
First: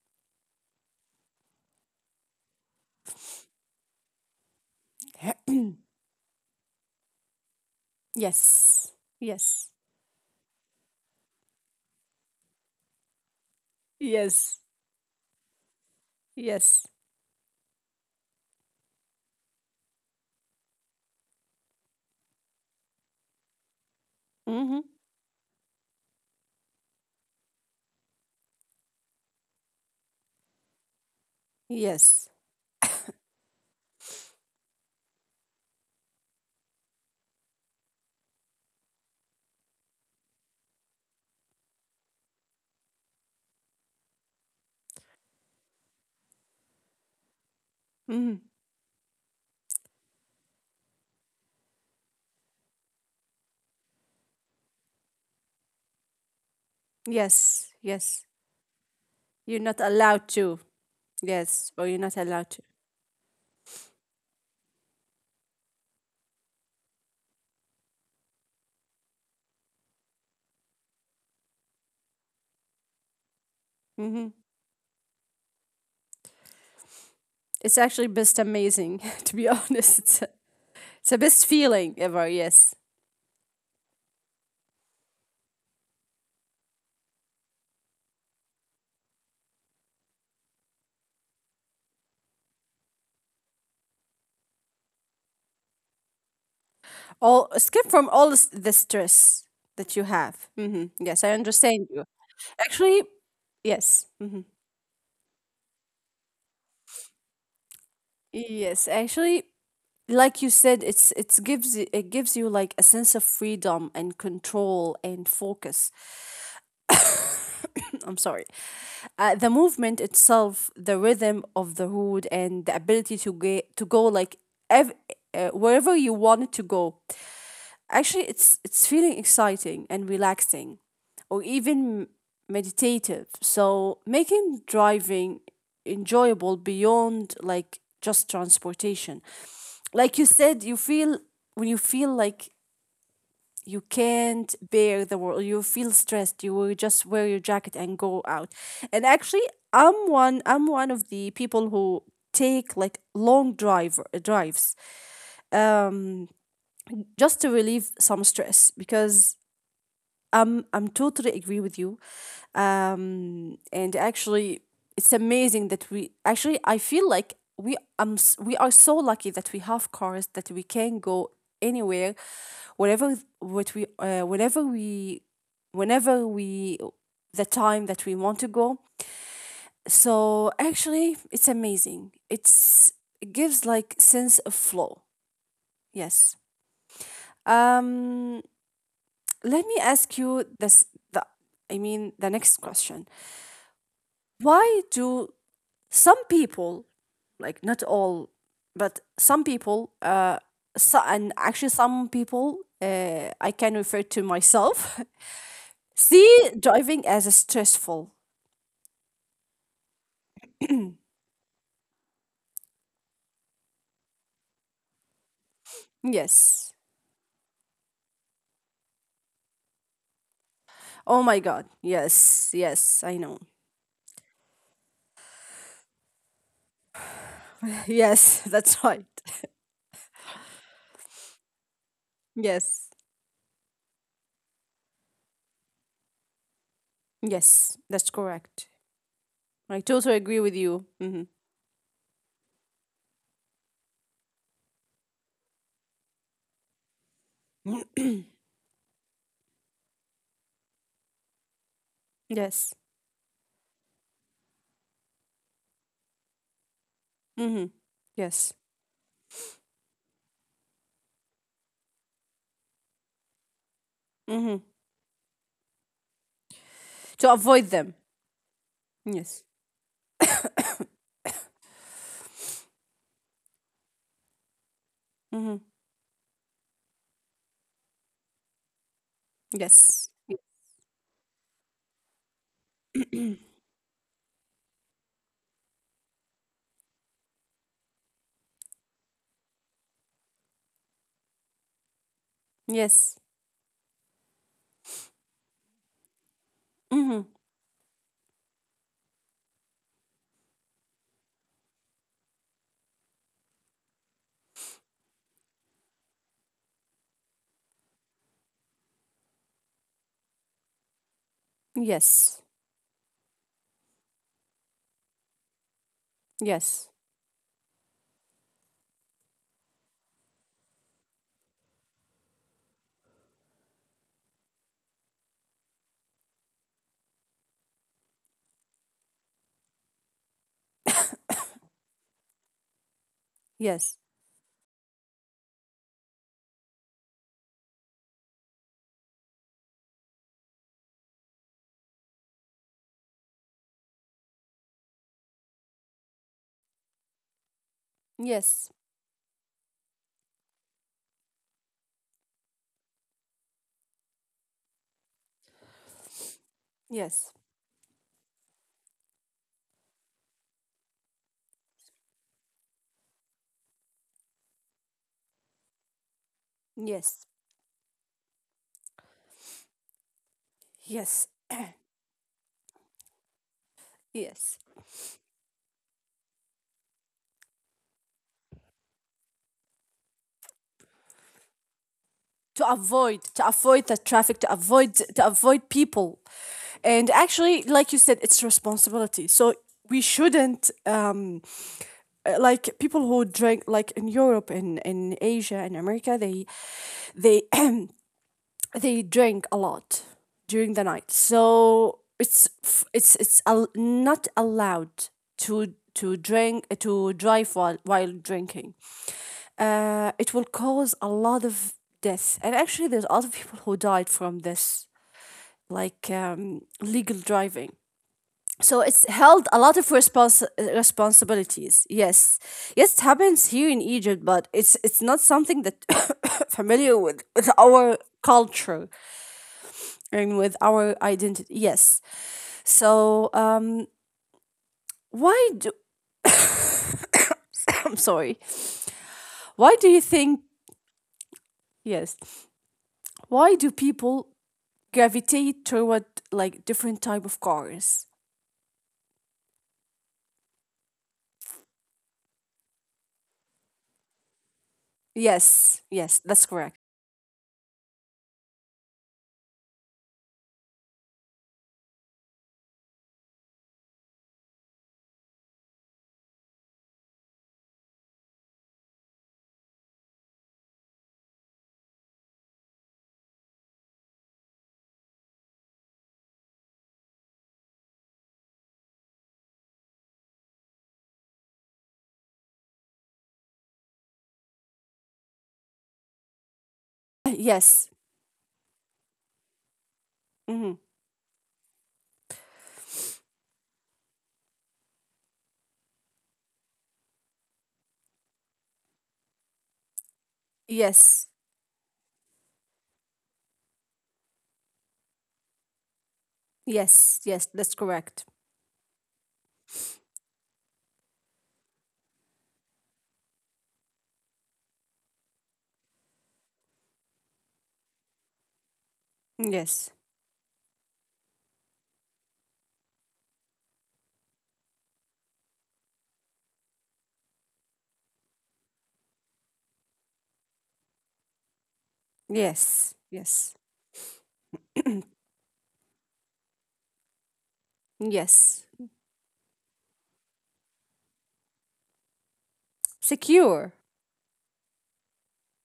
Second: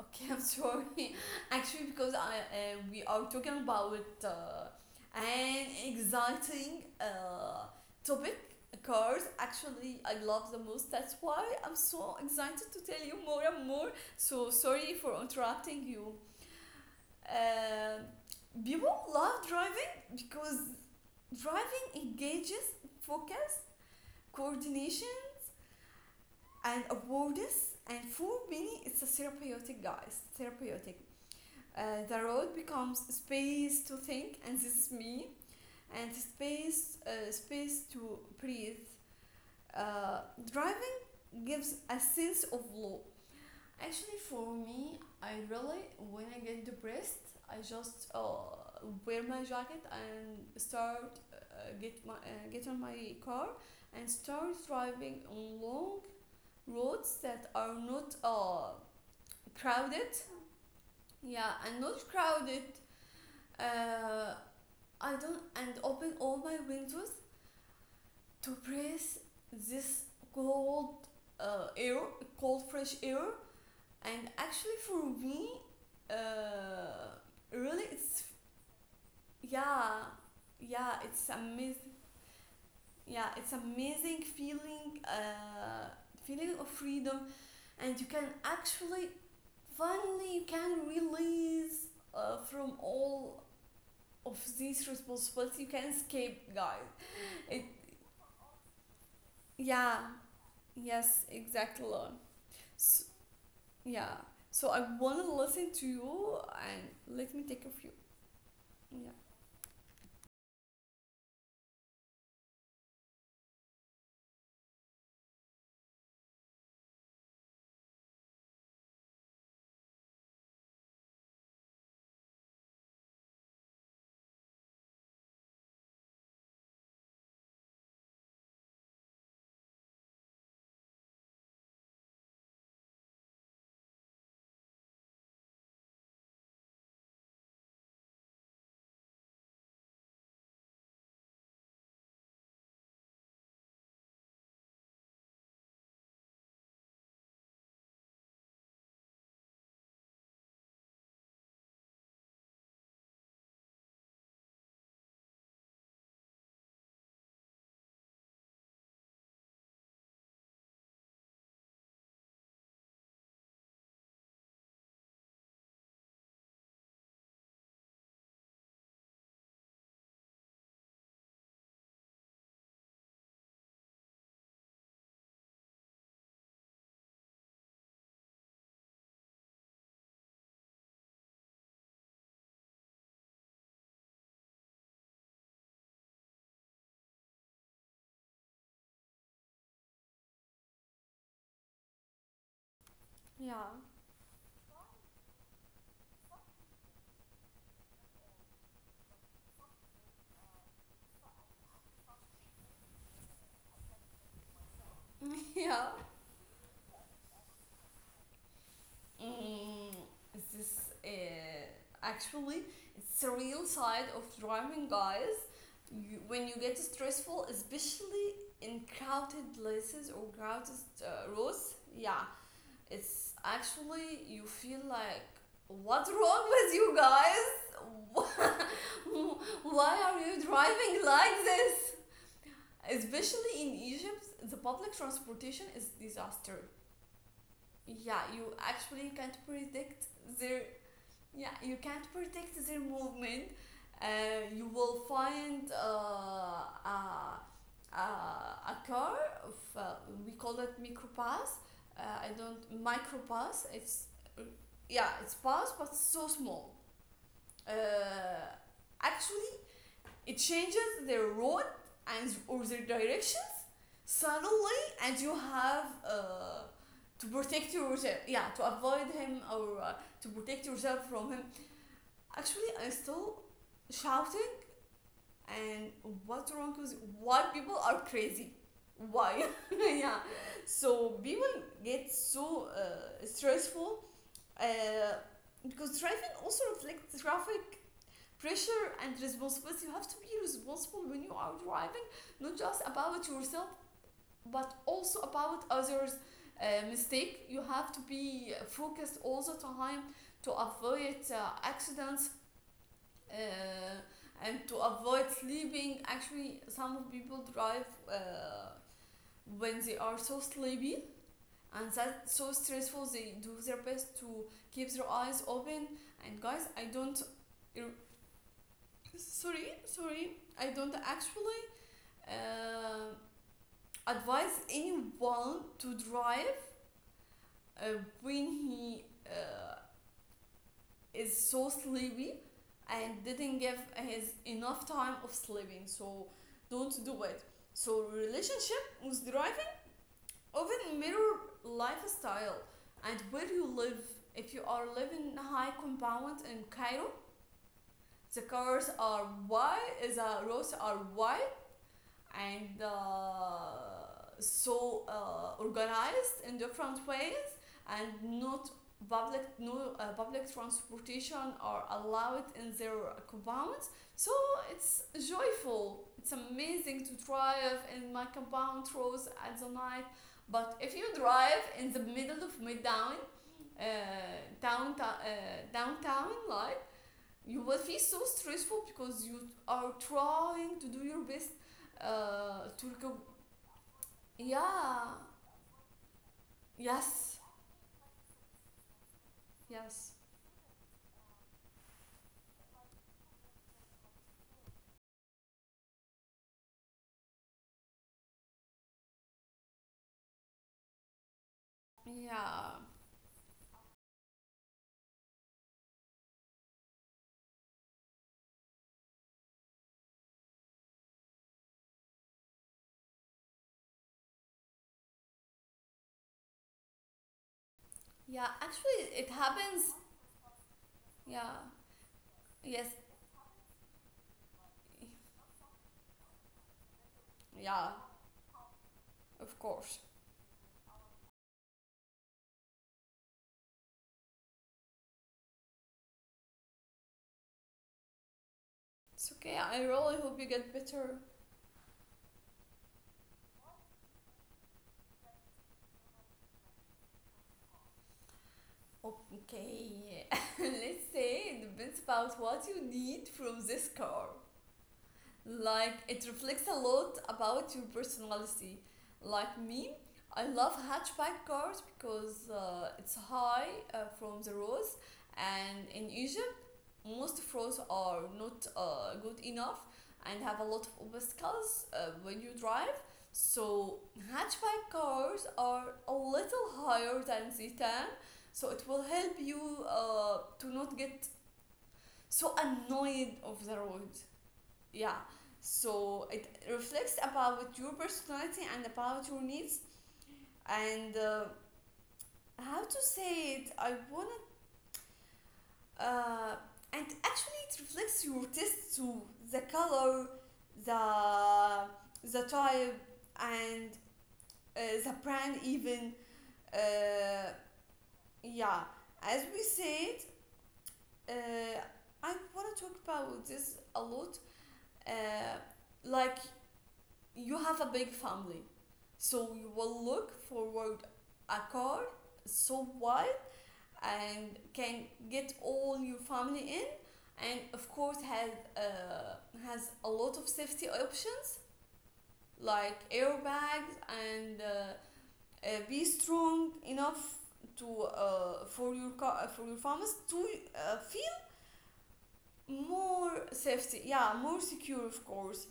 Speaker 2: Okay, I'm sorry. [laughs] Actually, because I we are talking about uh, an
Speaker 1: [clears throat]
Speaker 2: exciting topic,
Speaker 1: Yes.
Speaker 2: cars.
Speaker 1: Yes.
Speaker 2: Actually, I love the most. That's why I'm so excited to tell you more and more. So
Speaker 1: Yes.
Speaker 2: sorry for interrupting you.
Speaker 1: Yes.
Speaker 2: Um People love driving because driving engages focus,
Speaker 1: Mm-hmm.
Speaker 2: coordination, and awareness. And for many, it's a therapeutic, guys. Therapeutic. The
Speaker 1: Yes.
Speaker 2: road becomes space to think, and this is me, and space, space to breathe. Uh, Driving gives a sense of law. Actually, for me, I really, when I get depressed, I just
Speaker 1: Mm-hmm.
Speaker 2: wear my jacket and start get my get on my car and start driving on long roads that
Speaker 1: Yes.
Speaker 2: are not
Speaker 1: Yes. You're not
Speaker 2: crowded.
Speaker 1: allowed to.
Speaker 2: Yeah,
Speaker 1: Yes.
Speaker 2: and
Speaker 1: Or you're
Speaker 2: not
Speaker 1: not allowed
Speaker 2: crowded.
Speaker 1: to.
Speaker 2: Uh, I don't and open all my windows to breathe this cold air, cold fresh air. And
Speaker 1: Mm-hmm.
Speaker 2: actually, for me, uh, really,
Speaker 1: It's actually
Speaker 2: it's
Speaker 1: best amazing, [laughs] to be
Speaker 2: yeah,
Speaker 1: honest.
Speaker 2: yeah,
Speaker 1: It's the
Speaker 2: it's
Speaker 1: best
Speaker 2: amazing.
Speaker 1: feeling ever. Yes.
Speaker 2: Yeah, it's amazing feeling, feeling of freedom, and you can actually finally you can release from all of these responsibilities. You can escape, guys.
Speaker 1: All
Speaker 2: It
Speaker 1: escape from all the stress that
Speaker 2: yeah.
Speaker 1: you have. Mm-hmm.
Speaker 2: Yes,
Speaker 1: Yes, I understand
Speaker 2: exactly.
Speaker 1: you. Actually,
Speaker 2: So,
Speaker 1: yes.
Speaker 2: yeah.
Speaker 1: Mm-hmm.
Speaker 2: So I want to listen to you and let me take a few.
Speaker 1: Yes,
Speaker 2: Yeah.
Speaker 1: actually, like you said, it gives, it gives you like a sense of freedom and control and focus. I'm sorry. The movement itself, the rhythm of the hood, and the ability to get to go like, ev- wherever you want it to go. Actually, it's feeling exciting and relaxing, or even meditative. So making driving enjoyable beyond like just transportation. Like you said, you feel when you feel like you can't bear the world, you feel stressed, you will just wear your jacket and go out. And actually, I'm one of the people who take like long drives just to relieve some stress, because I'm totally agree with you. And actually, it's amazing that we actually, I feel like we are so lucky that we have cars that we can go anywhere, whatever what we, whatever we, whenever we, the time that we want to go. So actually, it's amazing, it gives like sense of flow. Yes. um Let me ask you this, the I mean the next question,
Speaker 2: Yeah.
Speaker 1: why do some people, like, not all, but some people, so, and actually some people, I can refer to myself. [laughs]
Speaker 2: [laughs] yeah.
Speaker 1: See driving as stressful.
Speaker 2: Mm, this actually it's the real side of driving, guys. You, when you
Speaker 1: Yes.
Speaker 2: get stressful, especially in crowded places or crowded
Speaker 1: Oh my god.
Speaker 2: roads. Yeah.
Speaker 1: Yes. Yes, I know.
Speaker 2: It's actually you feel like what's wrong with you
Speaker 1: [laughs] Yes,
Speaker 2: guys?
Speaker 1: that's
Speaker 2: [laughs]
Speaker 1: right. [laughs]
Speaker 2: Why are you driving like this?
Speaker 1: Yes.
Speaker 2: Especially in Egypt, the public transportation is disaster.
Speaker 1: Yes, that's
Speaker 2: Yeah,
Speaker 1: correct.
Speaker 2: you actually can't
Speaker 1: I totally
Speaker 2: predict
Speaker 1: agree with
Speaker 2: their
Speaker 1: you. Mm-hmm.
Speaker 2: yeah, you can't predict their movement. You will find a car of we call it microbus. I
Speaker 1: Yes.
Speaker 2: don't microbus. It's yeah, it's pass, but so small.
Speaker 1: Mm-hmm.
Speaker 2: Uh,
Speaker 1: Yes.
Speaker 2: Actually, it changes their road and or their direction
Speaker 1: Mm-hmm.
Speaker 2: suddenly, and you have
Speaker 1: To
Speaker 2: to
Speaker 1: avoid
Speaker 2: protect
Speaker 1: them.
Speaker 2: yourself. Yeah, to avoid
Speaker 1: Yes.
Speaker 2: him or to protect yourself from him. Actually, I'm still shouting,
Speaker 1: Mm-hmm.
Speaker 2: and what's wrong with why people are crazy? Why? [laughs]
Speaker 1: Yes.
Speaker 2: yeah.
Speaker 1: Y-
Speaker 2: So people get so stressful uh, because driving also reflects traffic pressure and responsibility. You have to be responsible when you are driving, not just
Speaker 1: Yes.
Speaker 2: about yourself, but also about others'
Speaker 1: Mm-hmm.
Speaker 2: mistake. You have to be focused all the time to avoid accidents uh, and to avoid sleeping. Actually, some people drive uh, when they are so sleepy and
Speaker 1: Yes.
Speaker 2: that's so stressful. They do their best to keep their eyes open. And guys,
Speaker 1: Yes.
Speaker 2: I don't er, sorry, I don't actually uh, advise anyone to drive when he is so sleepy and didn't give
Speaker 1: Yes.
Speaker 2: his enough time of sleeping. So don't do it. So relationship with driving often mirror lifestyle and where you live. If you are living in high compound in Cairo, the
Speaker 1: Yes.
Speaker 2: cars are white, the roads are white, and so organized in different
Speaker 1: Yes.
Speaker 2: ways, and not public, no public transportation are allowed in their compounds. So it's joyful, it's amazing to
Speaker 1: Yes.
Speaker 2: drive in my compound roads at the night. But if you
Speaker 1: Yes.
Speaker 2: drive
Speaker 1: [clears throat]
Speaker 2: in the middle of midtown uh,
Speaker 1: Yes.
Speaker 2: downtown, downtown like you will feel so stressful because you are trying to do your best
Speaker 1: to
Speaker 2: to recover.
Speaker 1: avoid to avoid the traffic, to avoid
Speaker 2: Yeah.
Speaker 1: to avoid people. And
Speaker 2: Yes.
Speaker 1: actually, like you said, it's responsibility. So we
Speaker 2: Yes.
Speaker 1: shouldn't like, people who drink, like in Europe and in Asia and America, they [clears throat] they drink a lot during the night. so it's
Speaker 2: Yeah.
Speaker 1: f- it's it's al- not allowed to drink to drive while drinking. It will cause a lot of death, and actually there's a lot of people who died from this, like legal driving.
Speaker 2: Yeah.
Speaker 1: So it's
Speaker 2: Actually, it
Speaker 1: held a lot of
Speaker 2: happens. Yeah.
Speaker 1: responsibilities. Yes.
Speaker 2: Yes.
Speaker 1: Yes, it happens here in Egypt, but it's not something that [coughs] familiar with
Speaker 2: Yeah.
Speaker 1: our culture
Speaker 2: Of course.
Speaker 1: and with our identity. Yes. So, why do [coughs] I'm sorry.
Speaker 2: It's okay.
Speaker 1: Why
Speaker 2: I
Speaker 1: do you
Speaker 2: really hope you
Speaker 1: think,
Speaker 2: get better.
Speaker 1: yes? Why do people gravitate toward, like, different type of cars?
Speaker 2: Okay. [laughs] Let's say it depends about what you need from this car.
Speaker 1: Yes.
Speaker 2: Like it
Speaker 1: Yes, that's
Speaker 2: reflects a
Speaker 1: correct.
Speaker 2: lot about your personality. Like me, I love hatchback cars because it's high from the roads, and in Egypt, most of roads are not good enough and have a lot of obstacles when you drive. So hatchback cars are a little higher than Zetan, so it will help you to not get so annoyed of the road, yeah. So it reflects
Speaker 1: [coughs]
Speaker 2: about
Speaker 1: Yes.
Speaker 2: your personality and about your needs
Speaker 1: Hmm.
Speaker 2: and how to say it. I want to and actually it reflects your taste too: the color,
Speaker 1: Yes.
Speaker 2: the the type, and the brand even, uh,
Speaker 1: Yes. Yes, that's correct.
Speaker 2: yeah. As we said, uh, I want to talk about this a lot, uh, like you have a big family, so you
Speaker 1: Yes.
Speaker 2: will look forward a car so wide and can get all your family in, and of course uh, has a lot of safety options
Speaker 1: Yes.
Speaker 2: like
Speaker 1: Yes.
Speaker 2: airbags and be strong enough to
Speaker 1: Yes.
Speaker 2: for your car for your farmers to feel more
Speaker 1: Secure.
Speaker 2: safety, yeah, more secure of course.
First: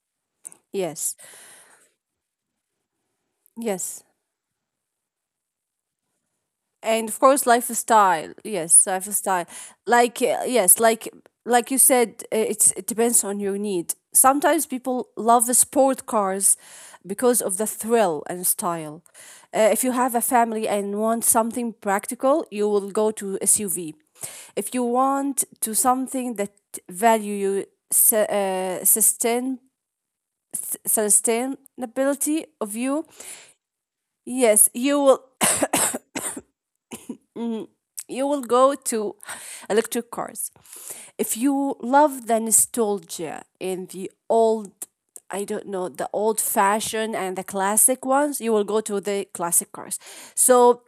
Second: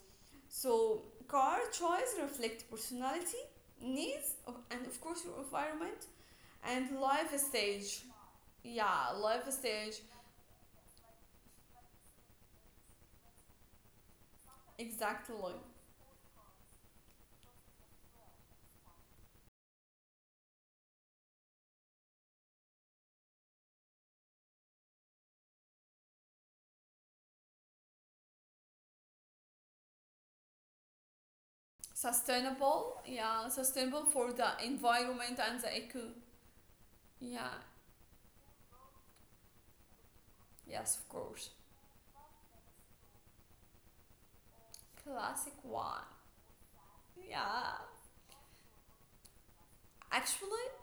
Speaker 2: So
Speaker 1: Yes.
Speaker 2: car choice reflect personality
Speaker 1: Yes.
Speaker 2: needs of- and of course your environment and
Speaker 1: And of
Speaker 2: life
Speaker 1: course,
Speaker 2: stage,
Speaker 1: lifestyle, yes,
Speaker 2: yeah
Speaker 1: lifestyle.
Speaker 2: life stage
Speaker 1: Like yes, like you said, it's, it depends on your need. Sometimes people
Speaker 2: exactly.
Speaker 1: love the sport cars because of the thrill and style. If you have a family and want something practical, you will go to SUV. If you want to something that value you, sustain, sustainability of
Speaker 2: Sustainable,
Speaker 1: you.
Speaker 2: yeah, sustainable for the
Speaker 1: Yes, you will,
Speaker 2: environment and the eco, yeah,
Speaker 1: you will go to electric cars.
Speaker 2: yes, of
Speaker 1: If
Speaker 2: course.
Speaker 1: you love the nostalgia in the old, I
Speaker 2: Classic
Speaker 1: don't know, the
Speaker 2: one,
Speaker 1: old fashioned and the
Speaker 2: yeah,
Speaker 1: classic ones, you will go to the classic cars.
Speaker 2: actually,
Speaker 1: So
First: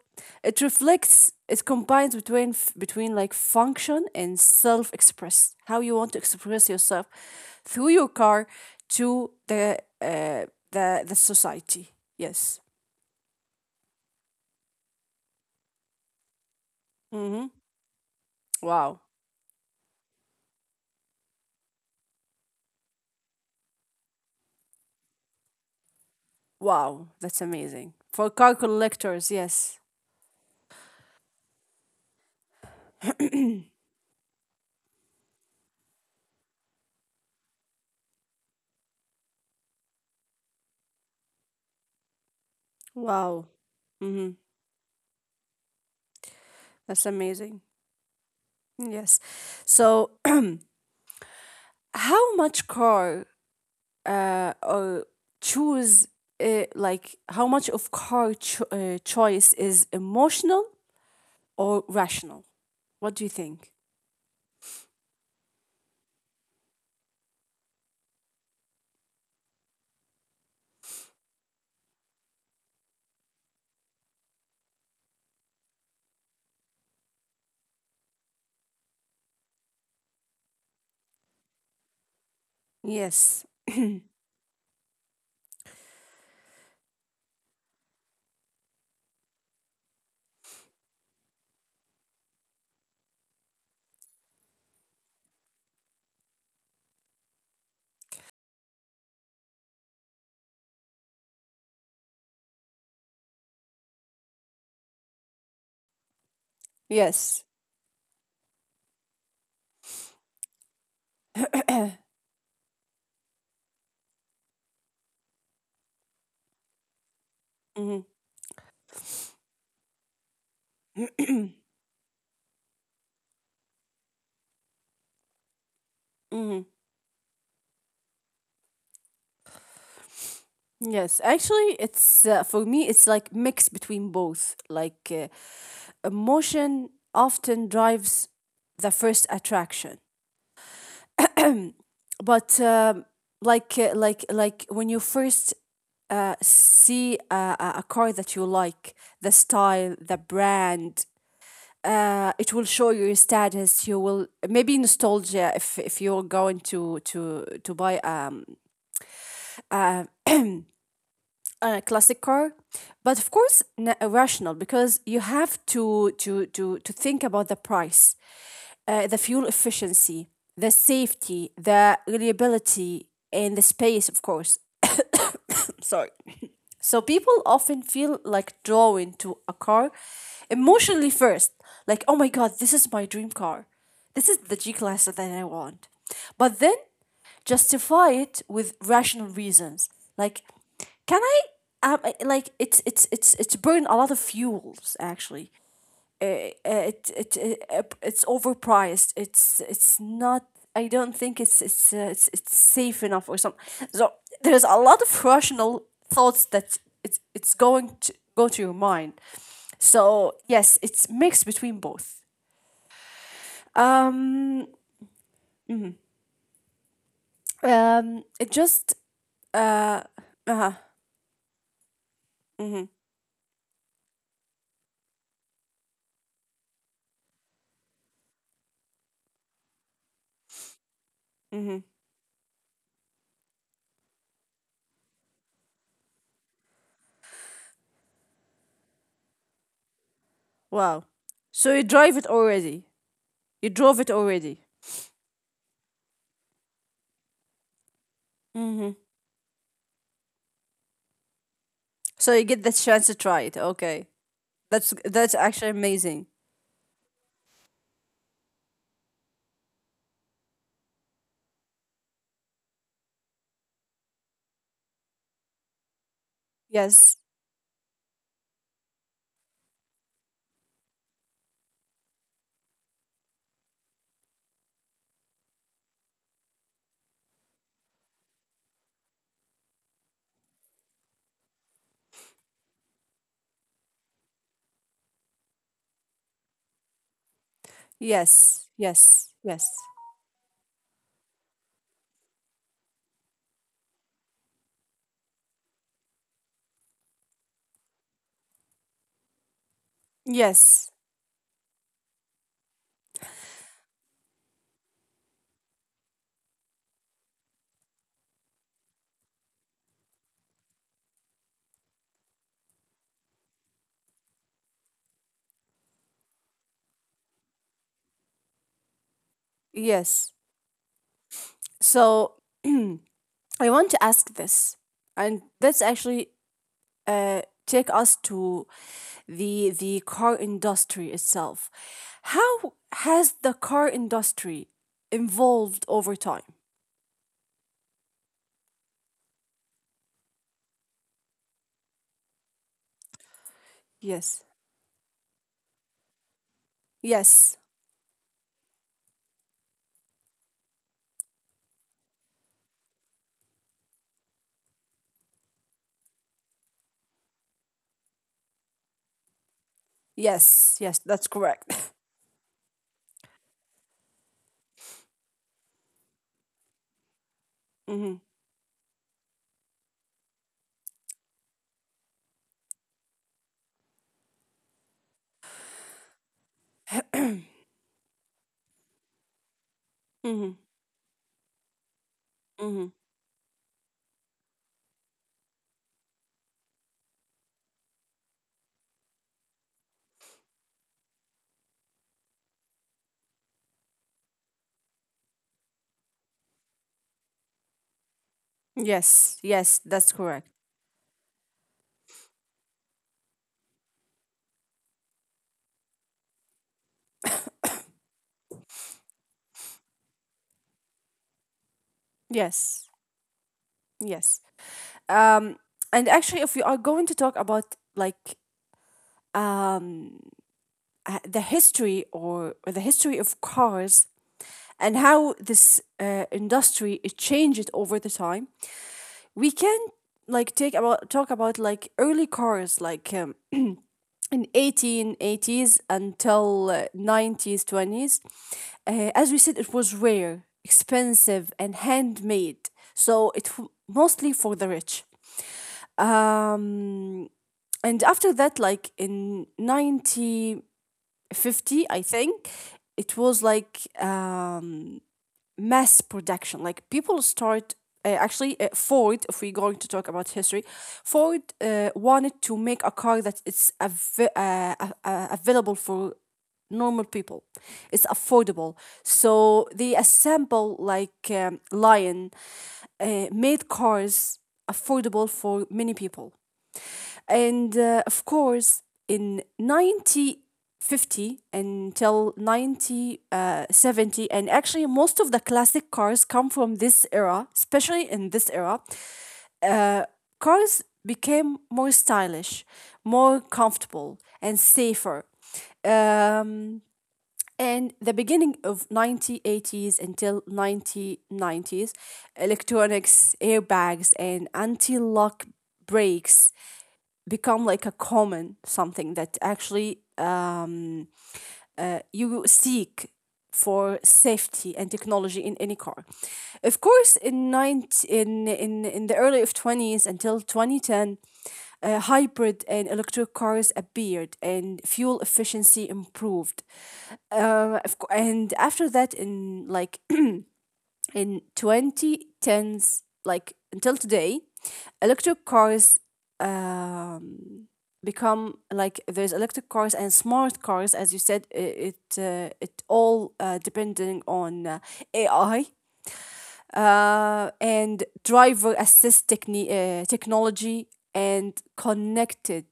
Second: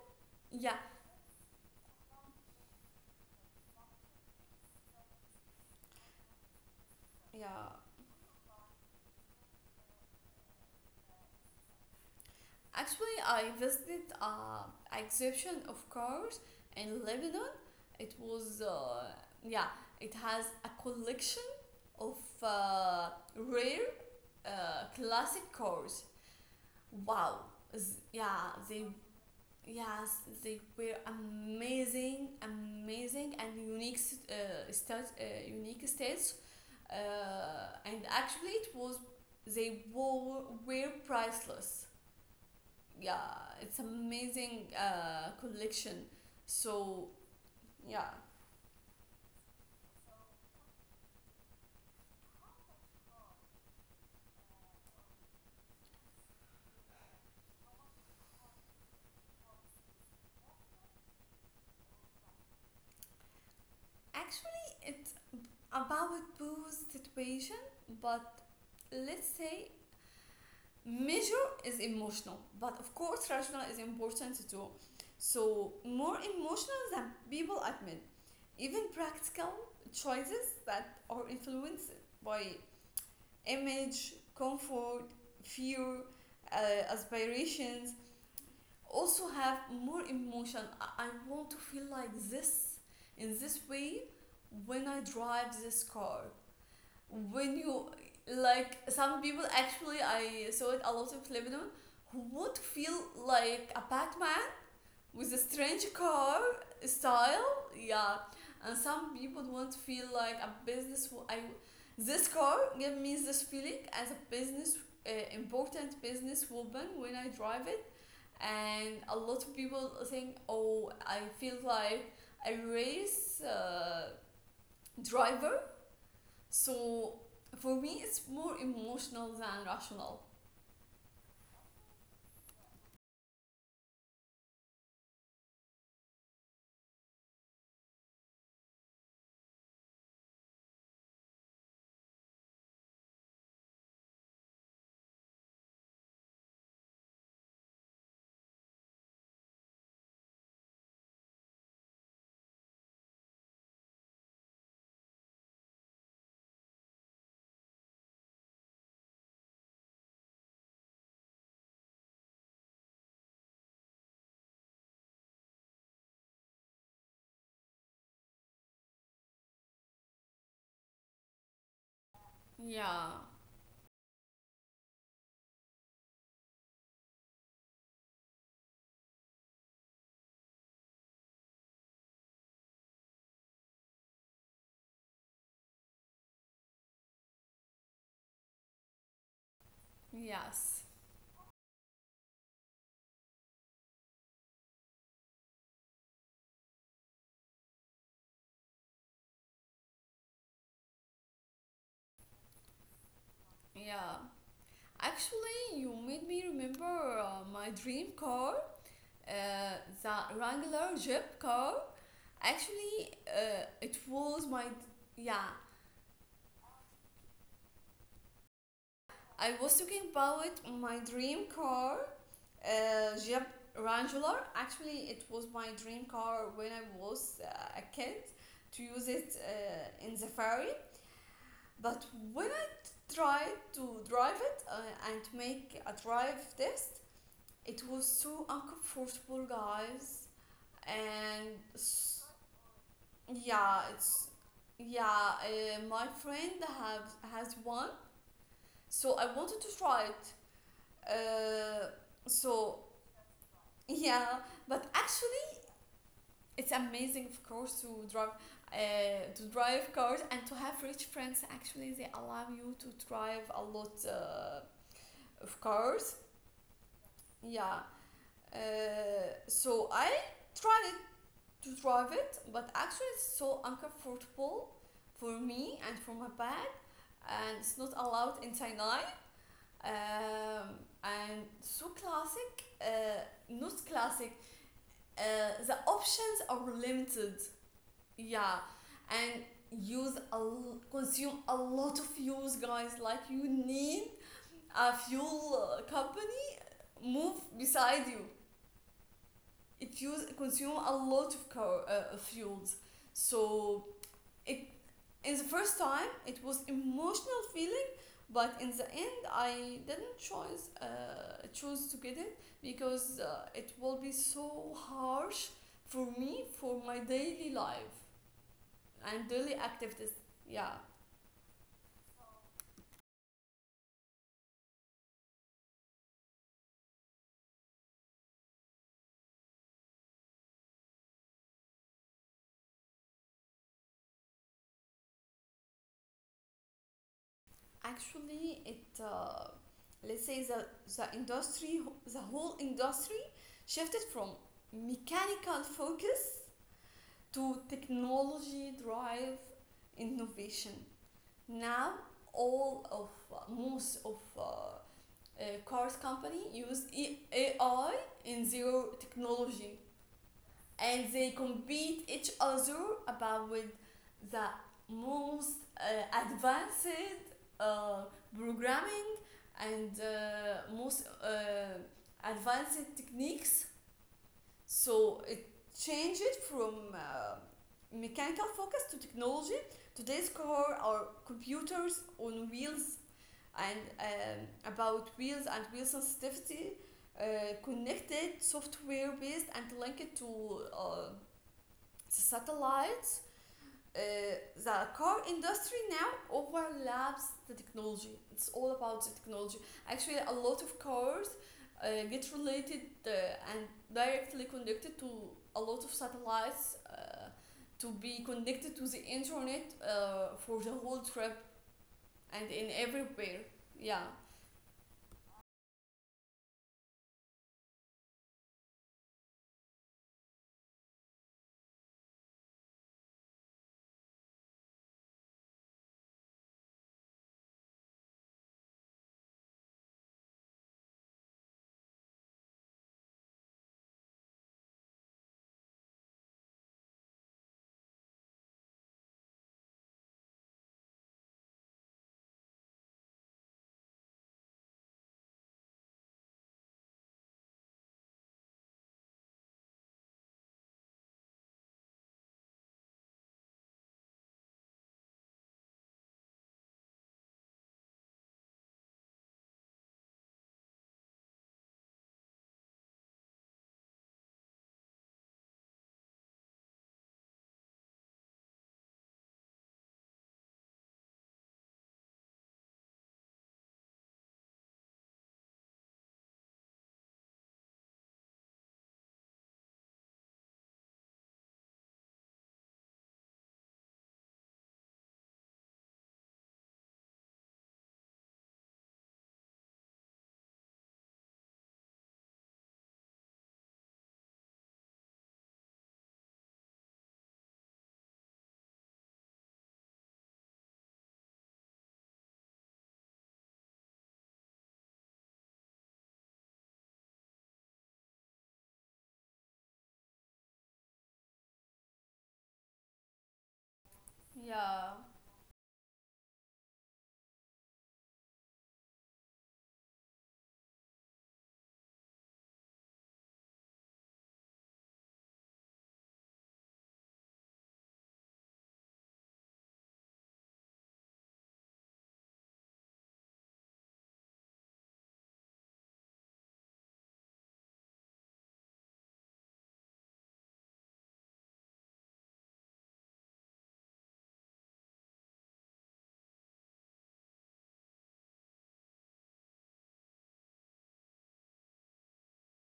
Speaker 1: it
Speaker 2: yeah,
Speaker 1: reflects, it combines between like function and self express, how you want to express yourself
Speaker 2: yeah.
Speaker 1: through your car to the society. Yes.
Speaker 2: Actually, I visited exhibition of cars in
Speaker 1: Mm-hmm.
Speaker 2: Lebanon. It was
Speaker 1: Wow.
Speaker 2: yeah, it has a collection of uh, rare classic cars.
Speaker 1: Wow, that's
Speaker 2: Wow,
Speaker 1: amazing. For car
Speaker 2: Yeah, they
Speaker 1: collectors, yes.
Speaker 2: yes they were amazing, amazing and unique unique states. And actually, it was were priceless, yeah,
Speaker 1: Wow.
Speaker 2: it's
Speaker 1: Mm-hmm.
Speaker 2: amazing collection, so
Speaker 1: That's amazing.
Speaker 2: yeah.
Speaker 1: Yes. So, [clears throat] how much car or choose, like, how much of car choice is emotional or rational? What do you think?
Speaker 2: Actually, it's about booze situation, but let's say measure is emotional but of course rational is important too. So more emotional than people admit, even practical choices that are influenced by
Speaker 1: Yes.
Speaker 2: image, comfort, fear, aspirations also have more emotion. I want to feel like this in this way when I drive this car. When you like some people actually I saw it a lot in Lebanon who would feel like a Batman with a strange car style,
Speaker 1: Yes.
Speaker 2: yeah. And some people want to feel like a business I,
Speaker 1: [clears throat]
Speaker 2: this car gave me this feeling as a business important business woman when I drive it.
Speaker 1: Mm-hmm.
Speaker 2: And a lot of people think, oh, I feel like a race driver.
Speaker 1: Mm-hmm.
Speaker 2: So for me it's more emotional than rational,
Speaker 1: Yes, actually, it's for me, it's like mix between both. Like emotion often drives the first attraction. But like like when you first see a car that you like, the style, the brand, it will show your status. You will maybe nostalgia if you're going to buy a classic car. But of course, rational, because you have to think about the price, the fuel efficiency, the safety, the
Speaker 2: yeah,
Speaker 1: reliability, and the space, of course. Sorry. So people often feel like drawn to a car emotionally first. Like, oh my god, this is my dream car. This is the G Class that I want. But then justify it with rational reasons. Like,
Speaker 2: yes,
Speaker 1: can I, like, it's burn a lot of fuels, actually. It's overpriced, it's not I don't think it's safe enough or something.
Speaker 2: yeah.
Speaker 1: So there's a lot of
Speaker 2: Actually,
Speaker 1: rational
Speaker 2: you made me
Speaker 1: thoughts
Speaker 2: remember
Speaker 1: that it's
Speaker 2: my
Speaker 1: going
Speaker 2: dream
Speaker 1: to
Speaker 2: car,
Speaker 1: go to your mind.
Speaker 2: uh, the
Speaker 1: So yes,
Speaker 2: Wrangler
Speaker 1: it's
Speaker 2: Jeep
Speaker 1: mixed
Speaker 2: car.
Speaker 1: between both.
Speaker 2: Actually, it was my
Speaker 1: um
Speaker 2: yeah.
Speaker 1: mhm. It just
Speaker 2: I was talking
Speaker 1: uh
Speaker 2: about
Speaker 1: uh
Speaker 2: my dream car,
Speaker 1: mhm.
Speaker 2: Jeep Wrangler. Actually, it was my dream car when I was a kid to use it in the ferry.
Speaker 1: Mhm.
Speaker 2: But when I tried to drive it and make a drive test, it was so uncomfortable, guys,
Speaker 1: Wow.
Speaker 2: and
Speaker 1: So you drive it already? You
Speaker 2: yeah,
Speaker 1: drove it
Speaker 2: it's
Speaker 1: already?
Speaker 2: yeah. My friend have has one,
Speaker 1: Mhm.
Speaker 2: so I wanted to try it. Uh,
Speaker 1: So you get
Speaker 2: so
Speaker 1: the chance to try it.
Speaker 2: [laughs]
Speaker 1: Okay.
Speaker 2: yeah, but
Speaker 1: That's
Speaker 2: actually,
Speaker 1: actually amazing.
Speaker 2: it's amazing, of course, to drive cars and to have rich friends. Actually, they allow you to drive a lot of cars.
Speaker 1: Yes.
Speaker 2: Yeah. Uh, so I tried it to drive it, but actually it's so uncomfortable for me and for my bag, and it's not allowed in Sinai. Um, and so classic, not classic. Uh, the options are limited. Yeah,
Speaker 1: Yes. Yes.
Speaker 2: and
Speaker 1: Yes.
Speaker 2: consume a lot of fuels, guys. Like you need a fuel company move beside you. It use consume a
Speaker 1: Yes.
Speaker 2: lot of car, fuels, so it in the first time it was emotional feeling, but in the end I didn't choose to get it because it will be so harsh for me for my daily life and daily activities,
Speaker 1: Yes.
Speaker 2: yeah.
Speaker 1: So I want to ask this, and that's actually take us to the car industry itself. How has the car industry evolved over time?
Speaker 2: Actually it let's say the industry, the whole industry shifted from
Speaker 1: Yes.
Speaker 2: mechanical focus to
Speaker 1: Yes.
Speaker 2: technology drive innovation. Now, all of most of cars company use AI and zero technology,
Speaker 1: Yes. Yes.
Speaker 2: and
Speaker 1: That's
Speaker 2: they
Speaker 1: correct.
Speaker 2: compete each other about with the most advanced
Speaker 1: [laughs]
Speaker 2: uh,
Speaker 1: Mm-hmm.
Speaker 2: programming and most advanced techniques. So it changes from mechanical focus to technology. Today's
Speaker 1: Mm-hmm.
Speaker 2: car are computers on
Speaker 1: Mm-hmm.
Speaker 2: wheels and about wheels and wheel sensitivity, uh, connected software based and linked to satellites. Uh, the car industry now overlaps the technology. It's all about the
Speaker 1: Yes.
Speaker 2: technology.
Speaker 1: Yes. That's
Speaker 2: Actually, a
Speaker 1: correct.
Speaker 2: lot of cars get related and directly connected to a lot of satellites to be connected to the internet for the whole trip and in
Speaker 1: Yes.
Speaker 2: everywhere. Yeah.
Speaker 1: Yes. Um, and actually, if we are going to talk about, like, um, the history, or the history of cars, and how this industry, it changed over the time, we can like take about talk about, like, early cars, like in 1880s until 90s 20s. As we said, it was rare, expensive, and handmade. So it mostly for the rich. Um, and after that, like in 1950, I think it was like mass production, like people start actually. Ford, if we're going to talk about history, Ford wanted to make a car that it's available for normal people. It's affordable. So they assemble like lion made cars affordable for many people. And of course, in 1950 until 1970, and actually most of the classic cars come from this era. Especially in this era, uh, cars became more stylish, more comfortable, and safer. Um, and the beginning of 1980s until 1990s, electronics, airbags, and anti-lock brakes become like a common something that actually you seek for safety and
Speaker 2: Yeah,
Speaker 1: technology in any car. Of course, in 19, in the early of 20s until 2010, hybrid and electric cars appeared, and fuel efficiency improved. And after that, in like in 2010s like until today, electric cars um, become like, there's electric cars and smart cars. As you said, it it all depending on AI and driver assist technology and connected,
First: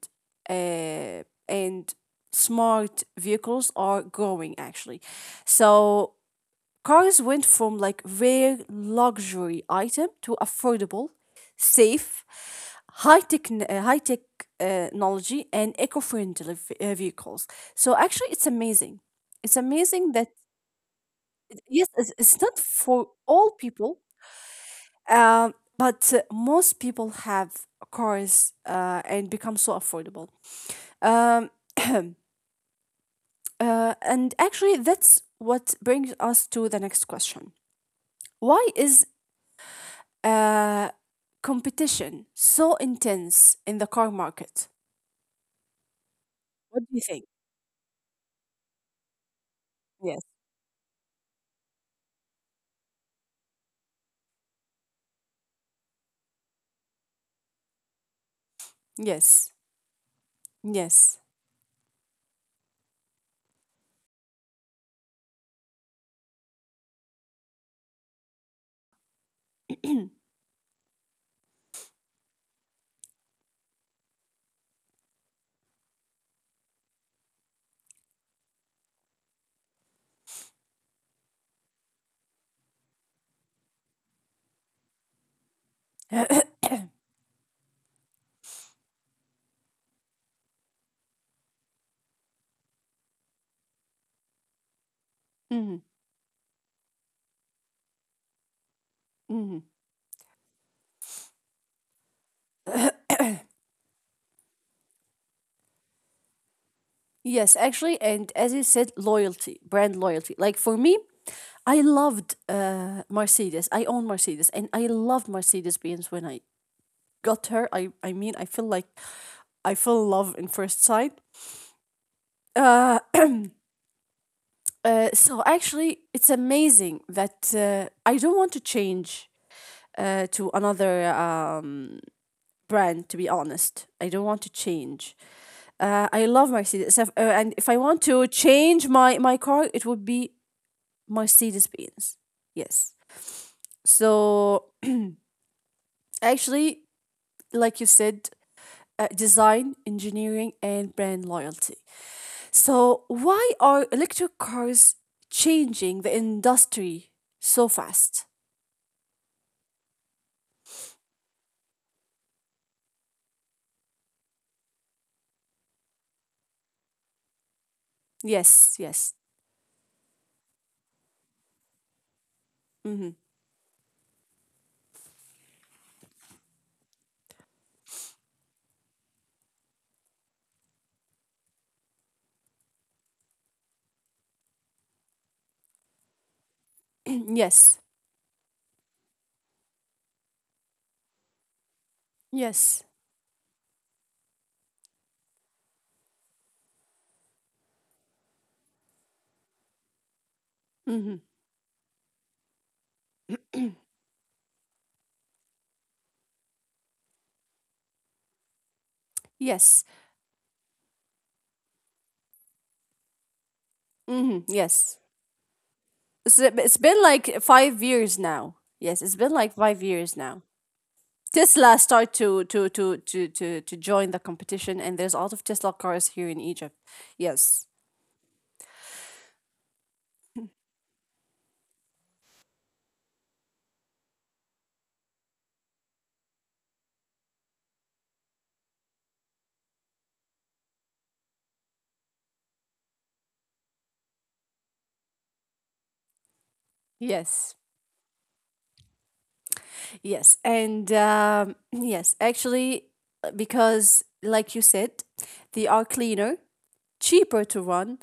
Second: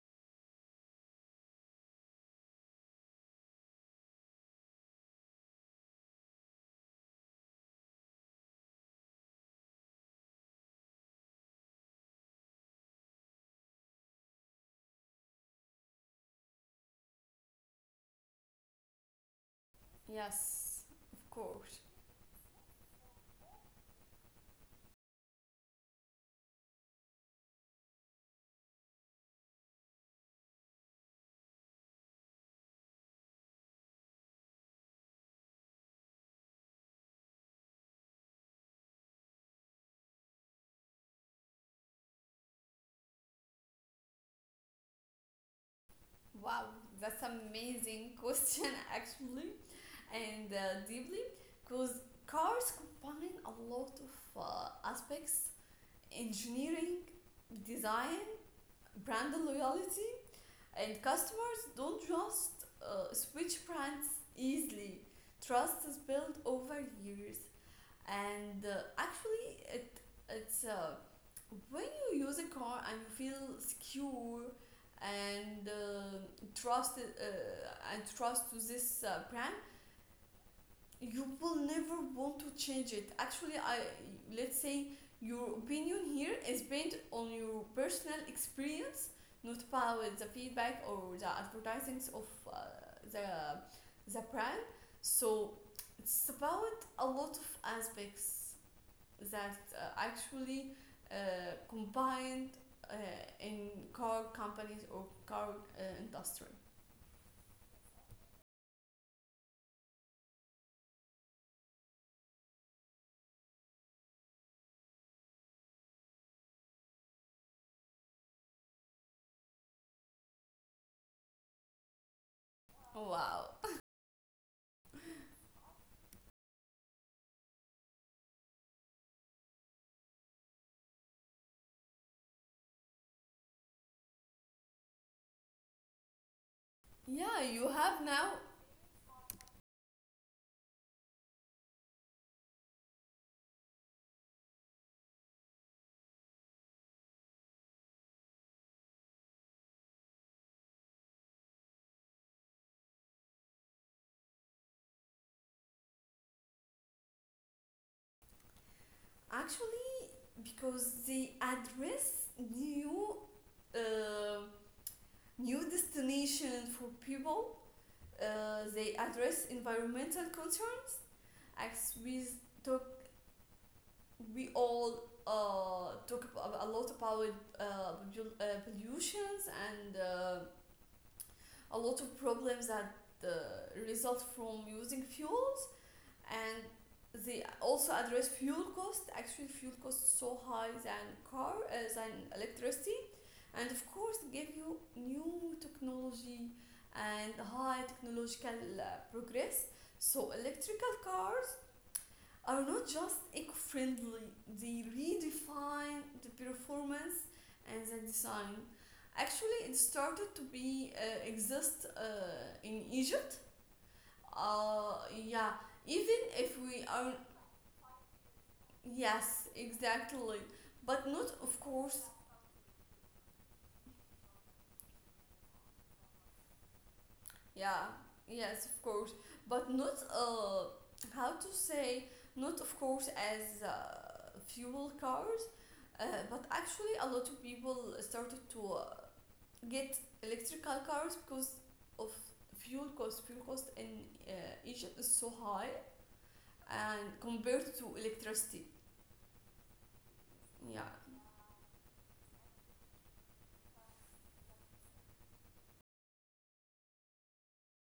Speaker 1: uh, and smart vehicles are growing, actually. So cars went from like rare luxury item to affordable, safe, high tech, technology, and eco-friendly vehicles. So actually, it's amazing. It's amazing that
Speaker 2: yes, of course.
Speaker 1: yes, it's not for all people. Um, but most people have cars and become so affordable. Um, [clears throat] and actually, that's what brings us to the next question. Why is uh, competition so intense in the car market?
Speaker 2: Wow,
Speaker 1: What do you think?
Speaker 2: that's amazing question [laughs] actually,
Speaker 1: Yes.
Speaker 2: and deeply, because cars combine a lot of aspects: engineering, design, brand
Speaker 1: Yes.
Speaker 2: loyalty, and
Speaker 1: Yes.
Speaker 2: customers don't just switch brands easily. Trust is built over years, and actually it it's when you use a car and you feel secure and trust and trust to this brand, you will never want to change it. Actually I let's say your opinion here
Speaker 1: [clears throat]
Speaker 2: is based on your personal experience, not about the feedback or the advertisings of uh, the brand. So
Speaker 1: Mhm.
Speaker 2: it's about a lot of aspects that
Speaker 1: Mhm. [coughs]
Speaker 2: actually combined uh, in car companies or car industry.
Speaker 1: Yes, actually, and as you said, loyalty, brand loyalty. Like for me, I loved Mercedes. I own Mercedes, and I loved Mercedes Benz when I got her. I mean, I feel like I feel love in first sight. Uh, [coughs]
Speaker 2: Wow.
Speaker 1: [clears throat]
Speaker 2: [laughs]
Speaker 1: so actually, it's amazing that I don't want to change to another brand, to be honest. I don't want to change. I love Mercedes.
Speaker 2: Yeah,
Speaker 1: And if
Speaker 2: you
Speaker 1: I want
Speaker 2: have
Speaker 1: to
Speaker 2: now
Speaker 1: change my car, it would be Mercedes Benz. Yes. So, actually, like you said, design, engineering, and brand loyalty. So, why are electric cars changing the industry so fast?
Speaker 2: actually because they address new uh, new destination for people.
Speaker 1: Yes,
Speaker 2: They
Speaker 1: yes.
Speaker 2: address environmental concern. As we talk,
Speaker 1: Mm-hmm.
Speaker 2: we all talk a lot about uh, pollutions and a lot of problems that result from using fuels, and
Speaker 1: [clears throat]
Speaker 2: they
Speaker 1: Yes,
Speaker 2: also address fuel cost. Actually, fuel cost is so high than car than
Speaker 1: yes.
Speaker 2: electricity, and of course give you new technology and high technological uh, progress. So electrical
Speaker 1: Mm-hmm.
Speaker 2: cars are not just eco-friendly, they redefine the performance and the design. Actually, it
Speaker 1: Yes.
Speaker 2: started to be exist in Egypt.
Speaker 1: Hmm. Yes.
Speaker 2: Yeah, even if
Speaker 1: It's
Speaker 2: we
Speaker 1: been
Speaker 2: are,
Speaker 1: like 5 years now. Yes, it's been
Speaker 2: yes,
Speaker 1: like 5 years
Speaker 2: exactly,
Speaker 1: now.
Speaker 2: but not of
Speaker 1: Tesla
Speaker 2: course.
Speaker 1: start to join the competition, and there's a lot of Tesla cars here in Egypt. Yes,
Speaker 2: Yeah, yes, of course, but not how to say, not of course as fuel cars, uh, but actually a lot of people started to. Get electrical cars because of fuel cost. Fuel cost in Egypt is so high and
Speaker 1: yes,
Speaker 2: compared to electricity.
Speaker 1: yes,
Speaker 2: Yeah,
Speaker 1: and [clears throat] yes, actually, because like you said, they are cleaner, cheaper to run,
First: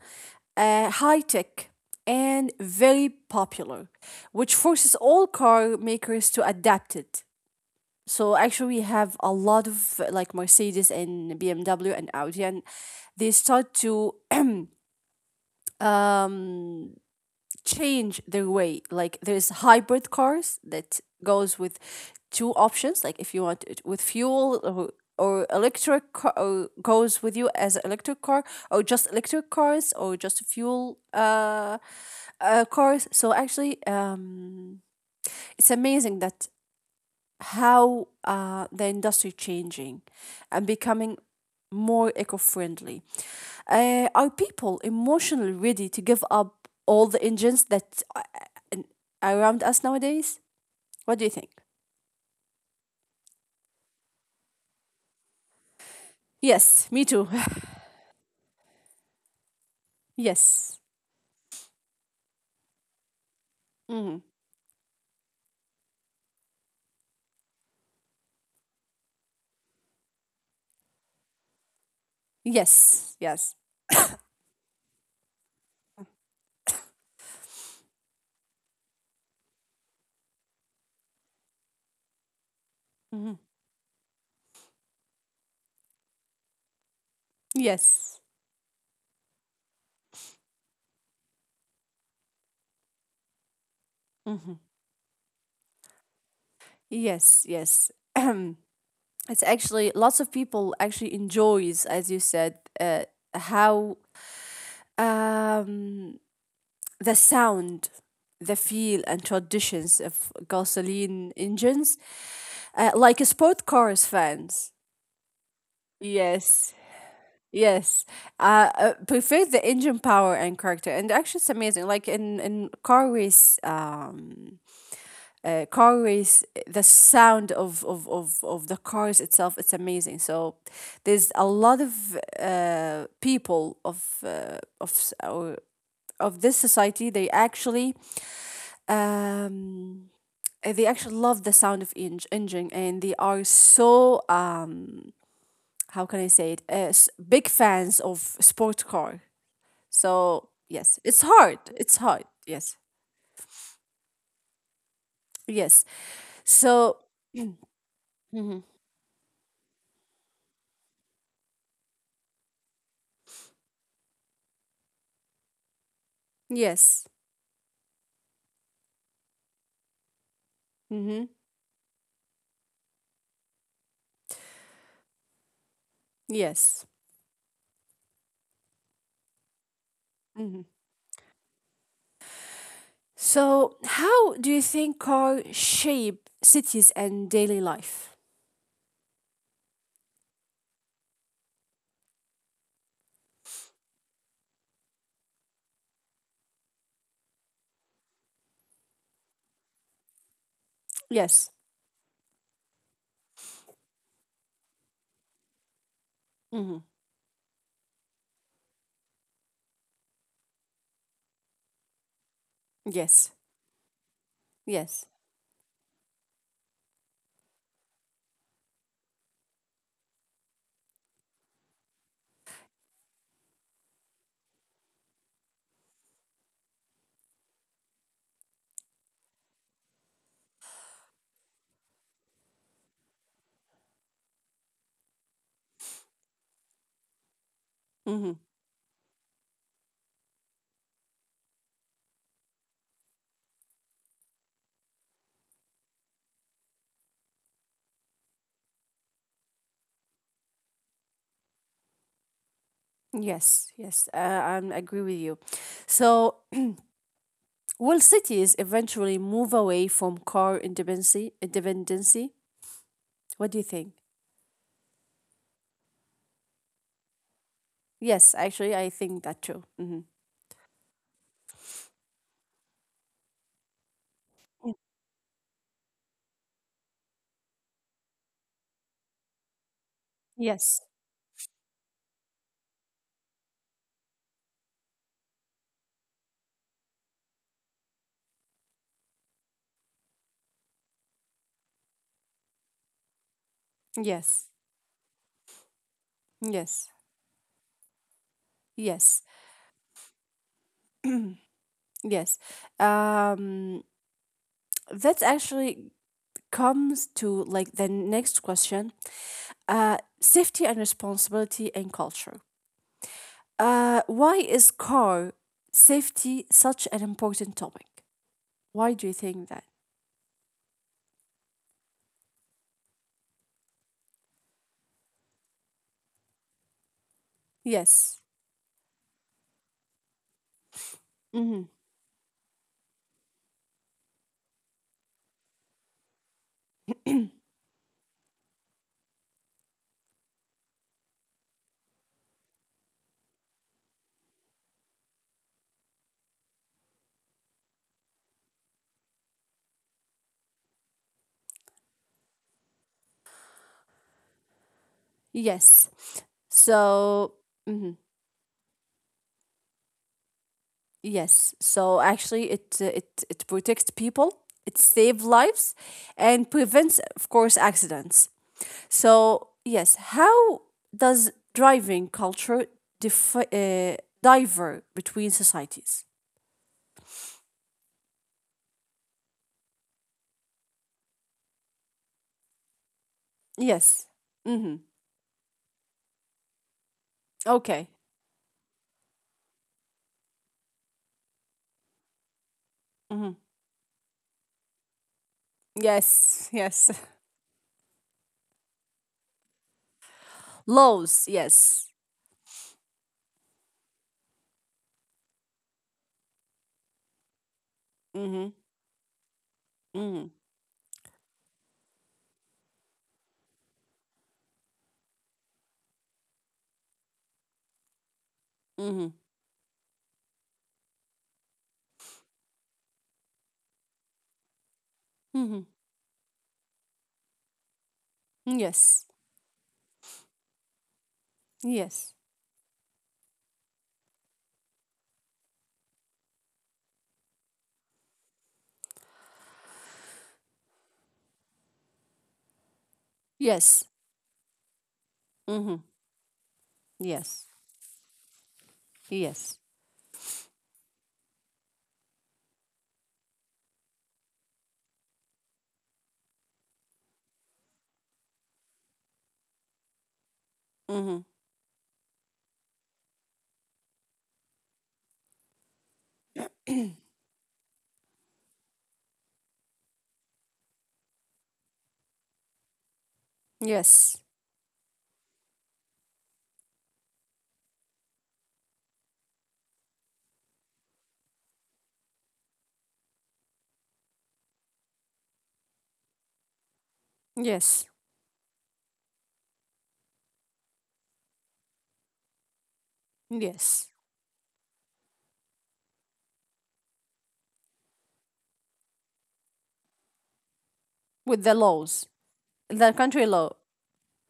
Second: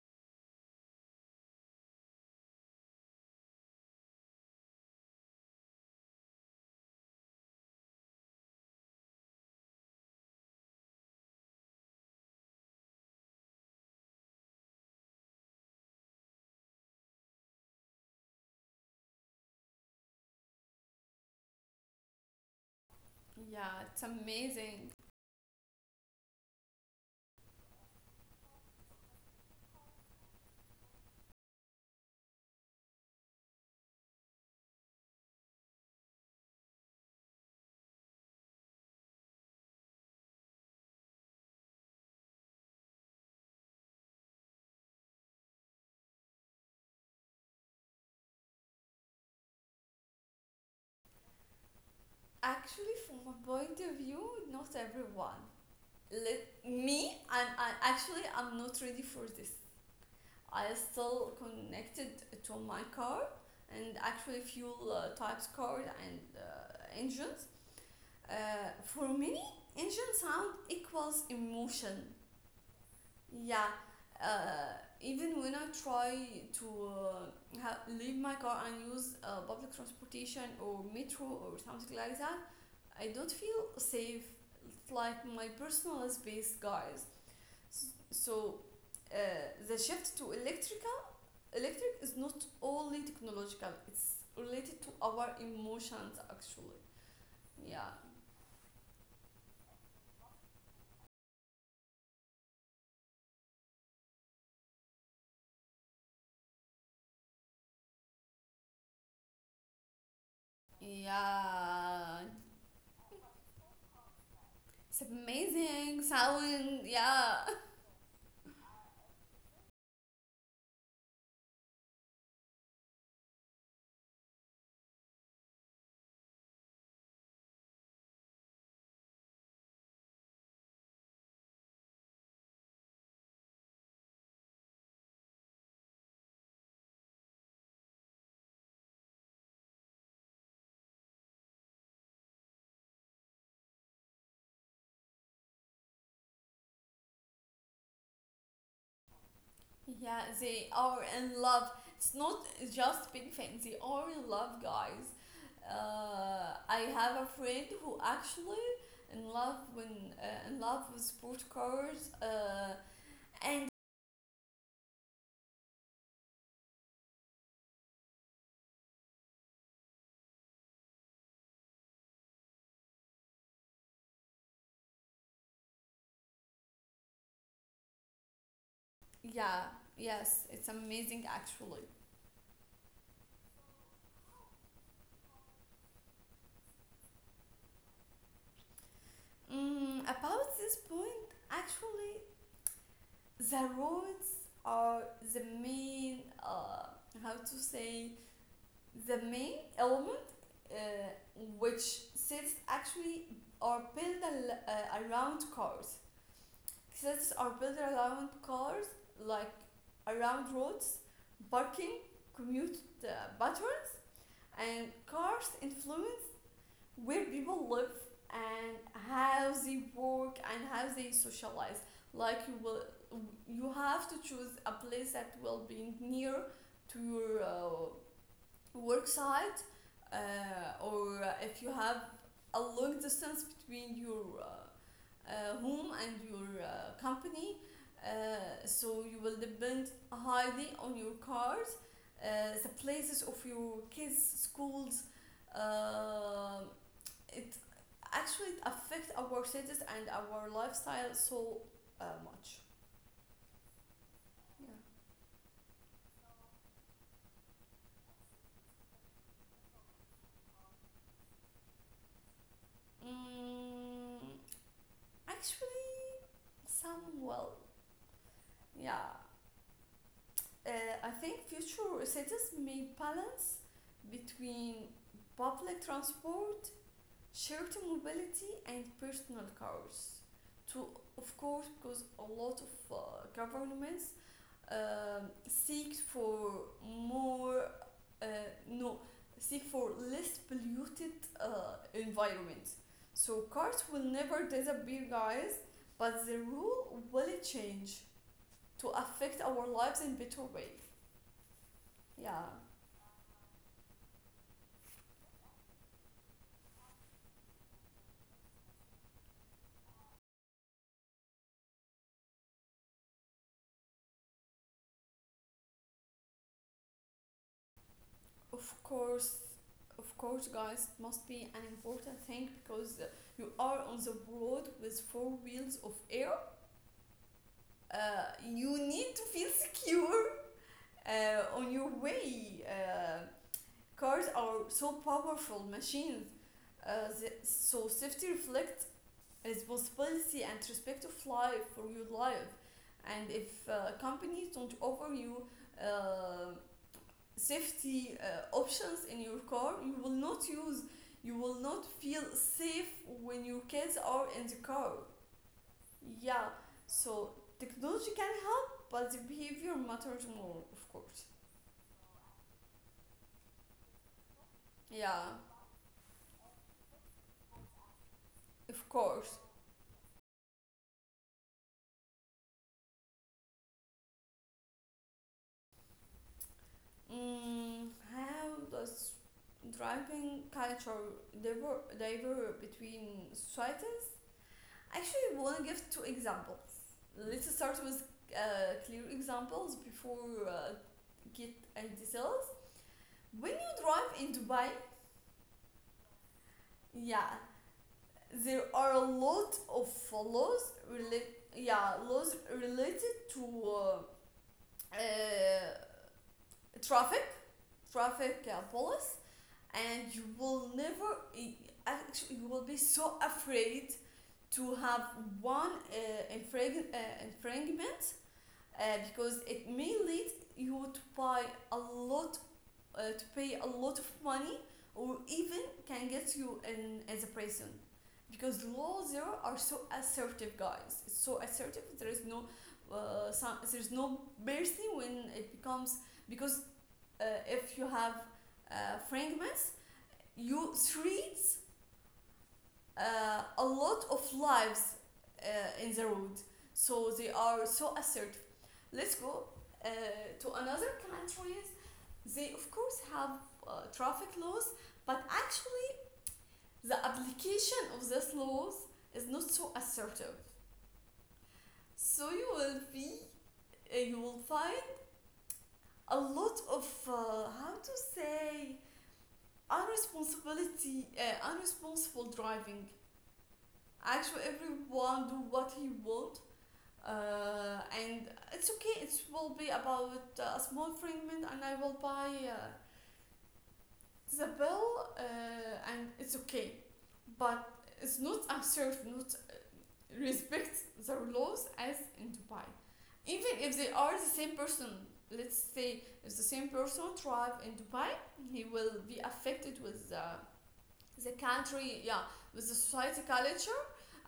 Speaker 1: high tech, and very popular, which forces all car makers to adapt it. So actually, we have a lot of like Mercedes and BMW and Audi, and they start to [clears throat] um, change their way. Like there's hybrid cars that goes with two options. Like if you want it
Speaker 2: yeah,
Speaker 1: with
Speaker 2: it's
Speaker 1: fuel,
Speaker 2: amazing.
Speaker 1: or electric, car, or goes with you as an electric car, or just electric cars, or just fuel cars. So actually, it's amazing that how the industry changing and becoming more eco-friendly. Are people emotionally ready to give up all the engines that uh, around us nowadays? What do you think?
Speaker 2: Actually, from my point of view, not everyone. Let
Speaker 1: Yes, me
Speaker 2: me,
Speaker 1: too.
Speaker 2: I actually I'm not ready for this.
Speaker 1: [laughs]
Speaker 2: I
Speaker 1: Yes.
Speaker 2: still connected to my car and
Speaker 1: Mhm.
Speaker 2: actually fuel types car and engines. Uh, for many, engine sound equals emotion.
Speaker 1: Yes, yes.
Speaker 2: Yeah, uh, even when I try to leave my car and use public transportation or metro or something like that, I don't
Speaker 1: Mhm.
Speaker 2: feel safe. It's like my personal space, guys. S-
Speaker 1: Yes.
Speaker 2: So the shift to electric is not only technological. It's
Speaker 1: Mhm.
Speaker 2: related to our emotions, actually.
Speaker 1: Yes,
Speaker 2: Yeah,
Speaker 1: yes. [clears throat] It's, actually, lots of people actually enjoys, as you said, how um the sound, the feel, and traditions of gasoline engines,
Speaker 2: yeah.
Speaker 1: like sport cars fans.
Speaker 2: It's amazing
Speaker 1: Yes,
Speaker 2: sound. Yeah.
Speaker 1: yes. Prefer the engine power and character, and actually, it's amazing. Like in car race, the sound of the cars itself, it's amazing. So there's a lot of people of our of this society. Um they actually love the sound of engine, and they are so how can I say it, big fans of sport car.
Speaker 2: Yeah,
Speaker 1: So
Speaker 2: they
Speaker 1: yes,
Speaker 2: are
Speaker 1: it's
Speaker 2: in
Speaker 1: hard,
Speaker 2: love.
Speaker 1: it's
Speaker 2: It's
Speaker 1: hard,
Speaker 2: not
Speaker 1: yes.
Speaker 2: just big things. They are in love, guys.
Speaker 1: Yes.
Speaker 2: I
Speaker 1: So
Speaker 2: have a friend who actually in love with sport cars. And
Speaker 1: yes. Mm-hmm. Yes.
Speaker 2: yeah, yes,
Speaker 1: Mm-hmm.
Speaker 2: it's amazing actually.
Speaker 1: So how do you think car shape cities and daily life?
Speaker 2: Mm, about this point, actually, the roads are the main. How to say, the main element uh,
Speaker 1: Yes.
Speaker 2: which sits actually are built around cars.
Speaker 1: Mm-hmm.
Speaker 2: Sets are built around cars, like around roads, parking, commute uh,
Speaker 1: Yes.
Speaker 2: patterns,
Speaker 1: Yes.
Speaker 2: and cars influence where people live and how they work and how they socialize. Like you will, you have to choose a place that will be near to your work site, uh, or if you have a long distance between your home and your company,
Speaker 1: Mm-hmm.
Speaker 2: so you will depend highly on your cars, the places of your kids schools. uh, it actually it affect our cities and our lifestyle so much.
Speaker 1: Yes, yes, I
Speaker 2: Yeah.
Speaker 1: agree with you. So will cities eventually move away from car independency? Independency? What do you think?
Speaker 2: Mm, actually some, well,
Speaker 1: Yes, actually, I
Speaker 2: yeah.
Speaker 1: think that too. Hmm.
Speaker 2: Uh, I think future cities may balance between public transport, shared mobility, and personal cars. To
Speaker 1: Yes,
Speaker 2: of course, because a lot of governments seek for more, uh, no, seek for less polluted environments. So cars will never
Speaker 1: yes,
Speaker 2: disappear, guys, but the rule
Speaker 1: yes,
Speaker 2: will change to
Speaker 1: yes,
Speaker 2: affect our lives in better way.
Speaker 1: yes.
Speaker 2: Yeah,
Speaker 1: Um, that actually comes to like the next question: safety and responsibility and culture. Why is car safety such an important topic?
Speaker 2: of
Speaker 1: Why do you
Speaker 2: course,
Speaker 1: think that?
Speaker 2: of course, guys, it must be an important thing because you are on the road with four wheels of air. Uh,
Speaker 1: Yes.
Speaker 2: you need to feel secure
Speaker 1: Mm-hmm.
Speaker 2: on your way. Cars are so powerful machines, so safety reflects responsibility and respect of life for your life. And if companies don't offer you um safety options in your car, you will not use, you will not feel safe when your kids are in the car.
Speaker 1: Yes.
Speaker 2: Yeah, so
Speaker 1: So, mhm,
Speaker 2: technology can help, but the behavior matters more of course.
Speaker 1: yes. So actually, it, it protects people, it saves
Speaker 2: Yeah,
Speaker 1: lives, and prevents, of course, accidents.
Speaker 2: of course.
Speaker 1: So yes, how does driving culture dif- uh, differ between societies?
Speaker 2: Mm, how does driving culture differ between
Speaker 1: Yes.
Speaker 2: societies?
Speaker 1: Mm-hmm.
Speaker 2: Actually, we want to give two examples. Let's start
Speaker 1: Okay.
Speaker 2: with clear examples before get into details.
Speaker 1: Mm-hmm.
Speaker 2: When you drive in Dubai,
Speaker 1: Yes. Yes.
Speaker 2: yeah, there are a lot of
Speaker 1: [laughs]
Speaker 2: laws related,
Speaker 1: Laws. Yes.
Speaker 2: yeah, laws related to uh, traffic,
Speaker 1: Mm-hmm.
Speaker 2: traffic police,
Speaker 1: Mm-hmm.
Speaker 2: and you will never, e, actually, you will be so afraid to have one infringement
Speaker 1: Mm-hmm.
Speaker 2: because it may lead you to buy a lot, to pay a lot of money, or
Speaker 1: Mm-hmm.
Speaker 2: even can get you in as a prison. Because
Speaker 1: Yes.
Speaker 2: law zero are so assertive, guys. It's so assertive. There
Speaker 1: Yes.
Speaker 2: is no, there's no mercy when it becomes because if you have fragments, you three a
Speaker 1: Yes.
Speaker 2: lot of lives
Speaker 1: Mm-hmm.
Speaker 2: in the road, so they
Speaker 1: Yes.
Speaker 2: are so assertive. Let's go
Speaker 1: Yes.
Speaker 2: uh, to another countries. They of course have traffic laws, but actually the application of these laws is not so assertive.
Speaker 1: Hmm.
Speaker 2: So you will be, you will find a lot of how to say unresponsibility, unresponsible driving.
Speaker 1: Yes.
Speaker 2: Actually, everyone do what he want, and it's okay, it will be about a small fragment and I will buy the bill, uh, and it's okay, but
Speaker 1: Yes.
Speaker 2: it's not absurd not respect their laws as in Dubai. Even if
Speaker 1: Yes.
Speaker 2: they are the same person, let's say if the same person thrive in Dubai, he will be affected with the
Speaker 1: With the
Speaker 2: country,
Speaker 1: laws,
Speaker 2: yeah, with the
Speaker 1: the
Speaker 2: society
Speaker 1: country law,
Speaker 2: culture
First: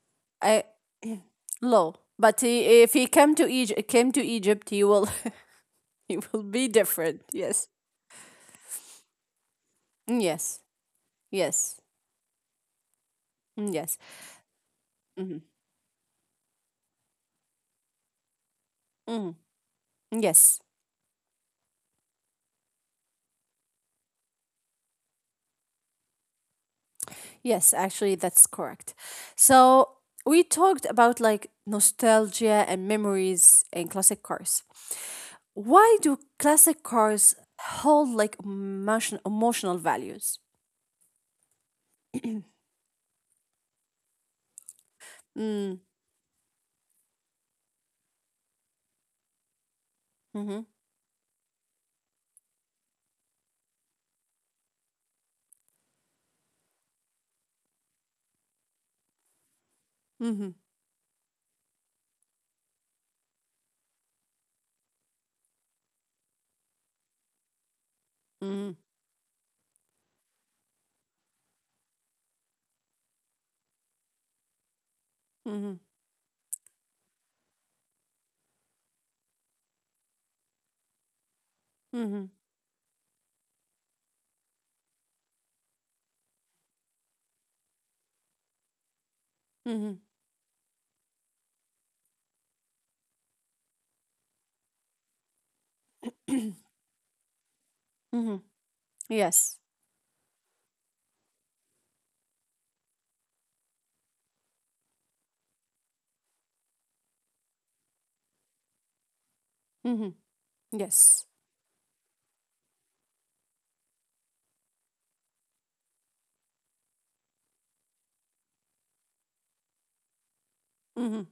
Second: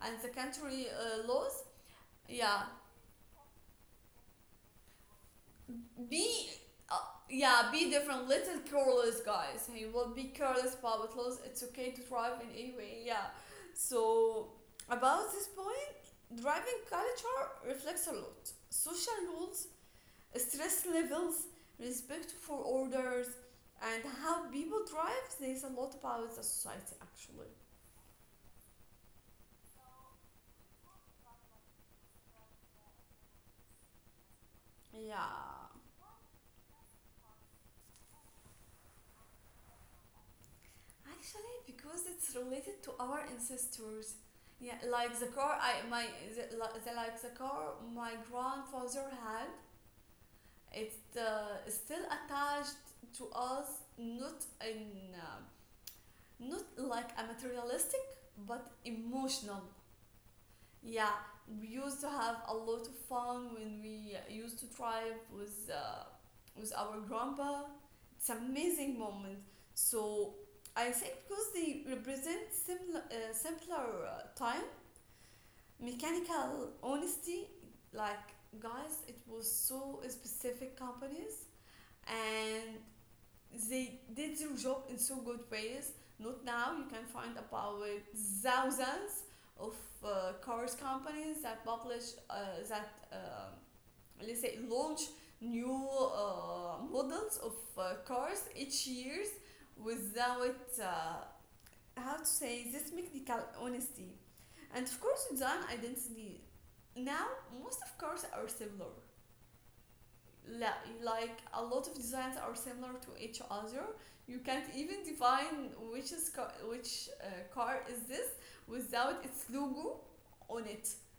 Speaker 2: and the
Speaker 1: I
Speaker 2: country laws.
Speaker 1: law. But
Speaker 2: Yeah,
Speaker 1: if he came to Egypt, he will, [laughs] he will
Speaker 2: be
Speaker 1: be
Speaker 2: uh,
Speaker 1: different.
Speaker 2: yeah,
Speaker 1: Yes.
Speaker 2: be different, little careless guys, hey, well be
Speaker 1: Yes.
Speaker 2: careless about laws, it's
Speaker 1: Yes.
Speaker 2: okay to drive in any way. Yeah,
Speaker 1: Mm, yes.
Speaker 2: so about
Speaker 1: Hmm.
Speaker 2: this point, driving culture reflects a lot social
Speaker 1: Hmm.
Speaker 2: rules,
Speaker 1: Yes.
Speaker 2: stress levels, respect for orders, and how people drive says a lot about the society actually.
Speaker 1: Yes. Actually, that's correct. So we talked about like nostalgia and memories and classic cars.
Speaker 2: Yeah.
Speaker 1: Why do classic cars hold like emotion, emotional values?
Speaker 2: Actually, because it's related to our ancestors. Yeah, like the car, I
Speaker 1: Mm.
Speaker 2: my the, the like the car my grandfather had.
Speaker 1: Mhm.
Speaker 2: It's still attached to us, not in uh, not like a materialistic, but emotional.
Speaker 1: Mhm.
Speaker 2: Yeah, we used to have a lot of fun when we used to drive with our grandpa. It's
Speaker 1: Mhm.
Speaker 2: amazing moment. So I think because they represent similar simpler time,
Speaker 1: Mhm.
Speaker 2: mechanical honesty. Like guys, it was so specific companies,
Speaker 1: Mhm.
Speaker 2: and they did their job in so good ways. Not now, you can find about thousands of
Speaker 1: Mhm.
Speaker 2: cars companies that publish that let's say launch new models of
Speaker 1: Mhm.
Speaker 2: cars each years
Speaker 1: Yes.
Speaker 2: without how to say this technical honesty, and of course design identity. Now most of cars are similar,
Speaker 1: Mhm. Yes.
Speaker 2: like a lot of designs are similar to each other. You can't even define which car is this without its logo on it.
Speaker 1: Mhm.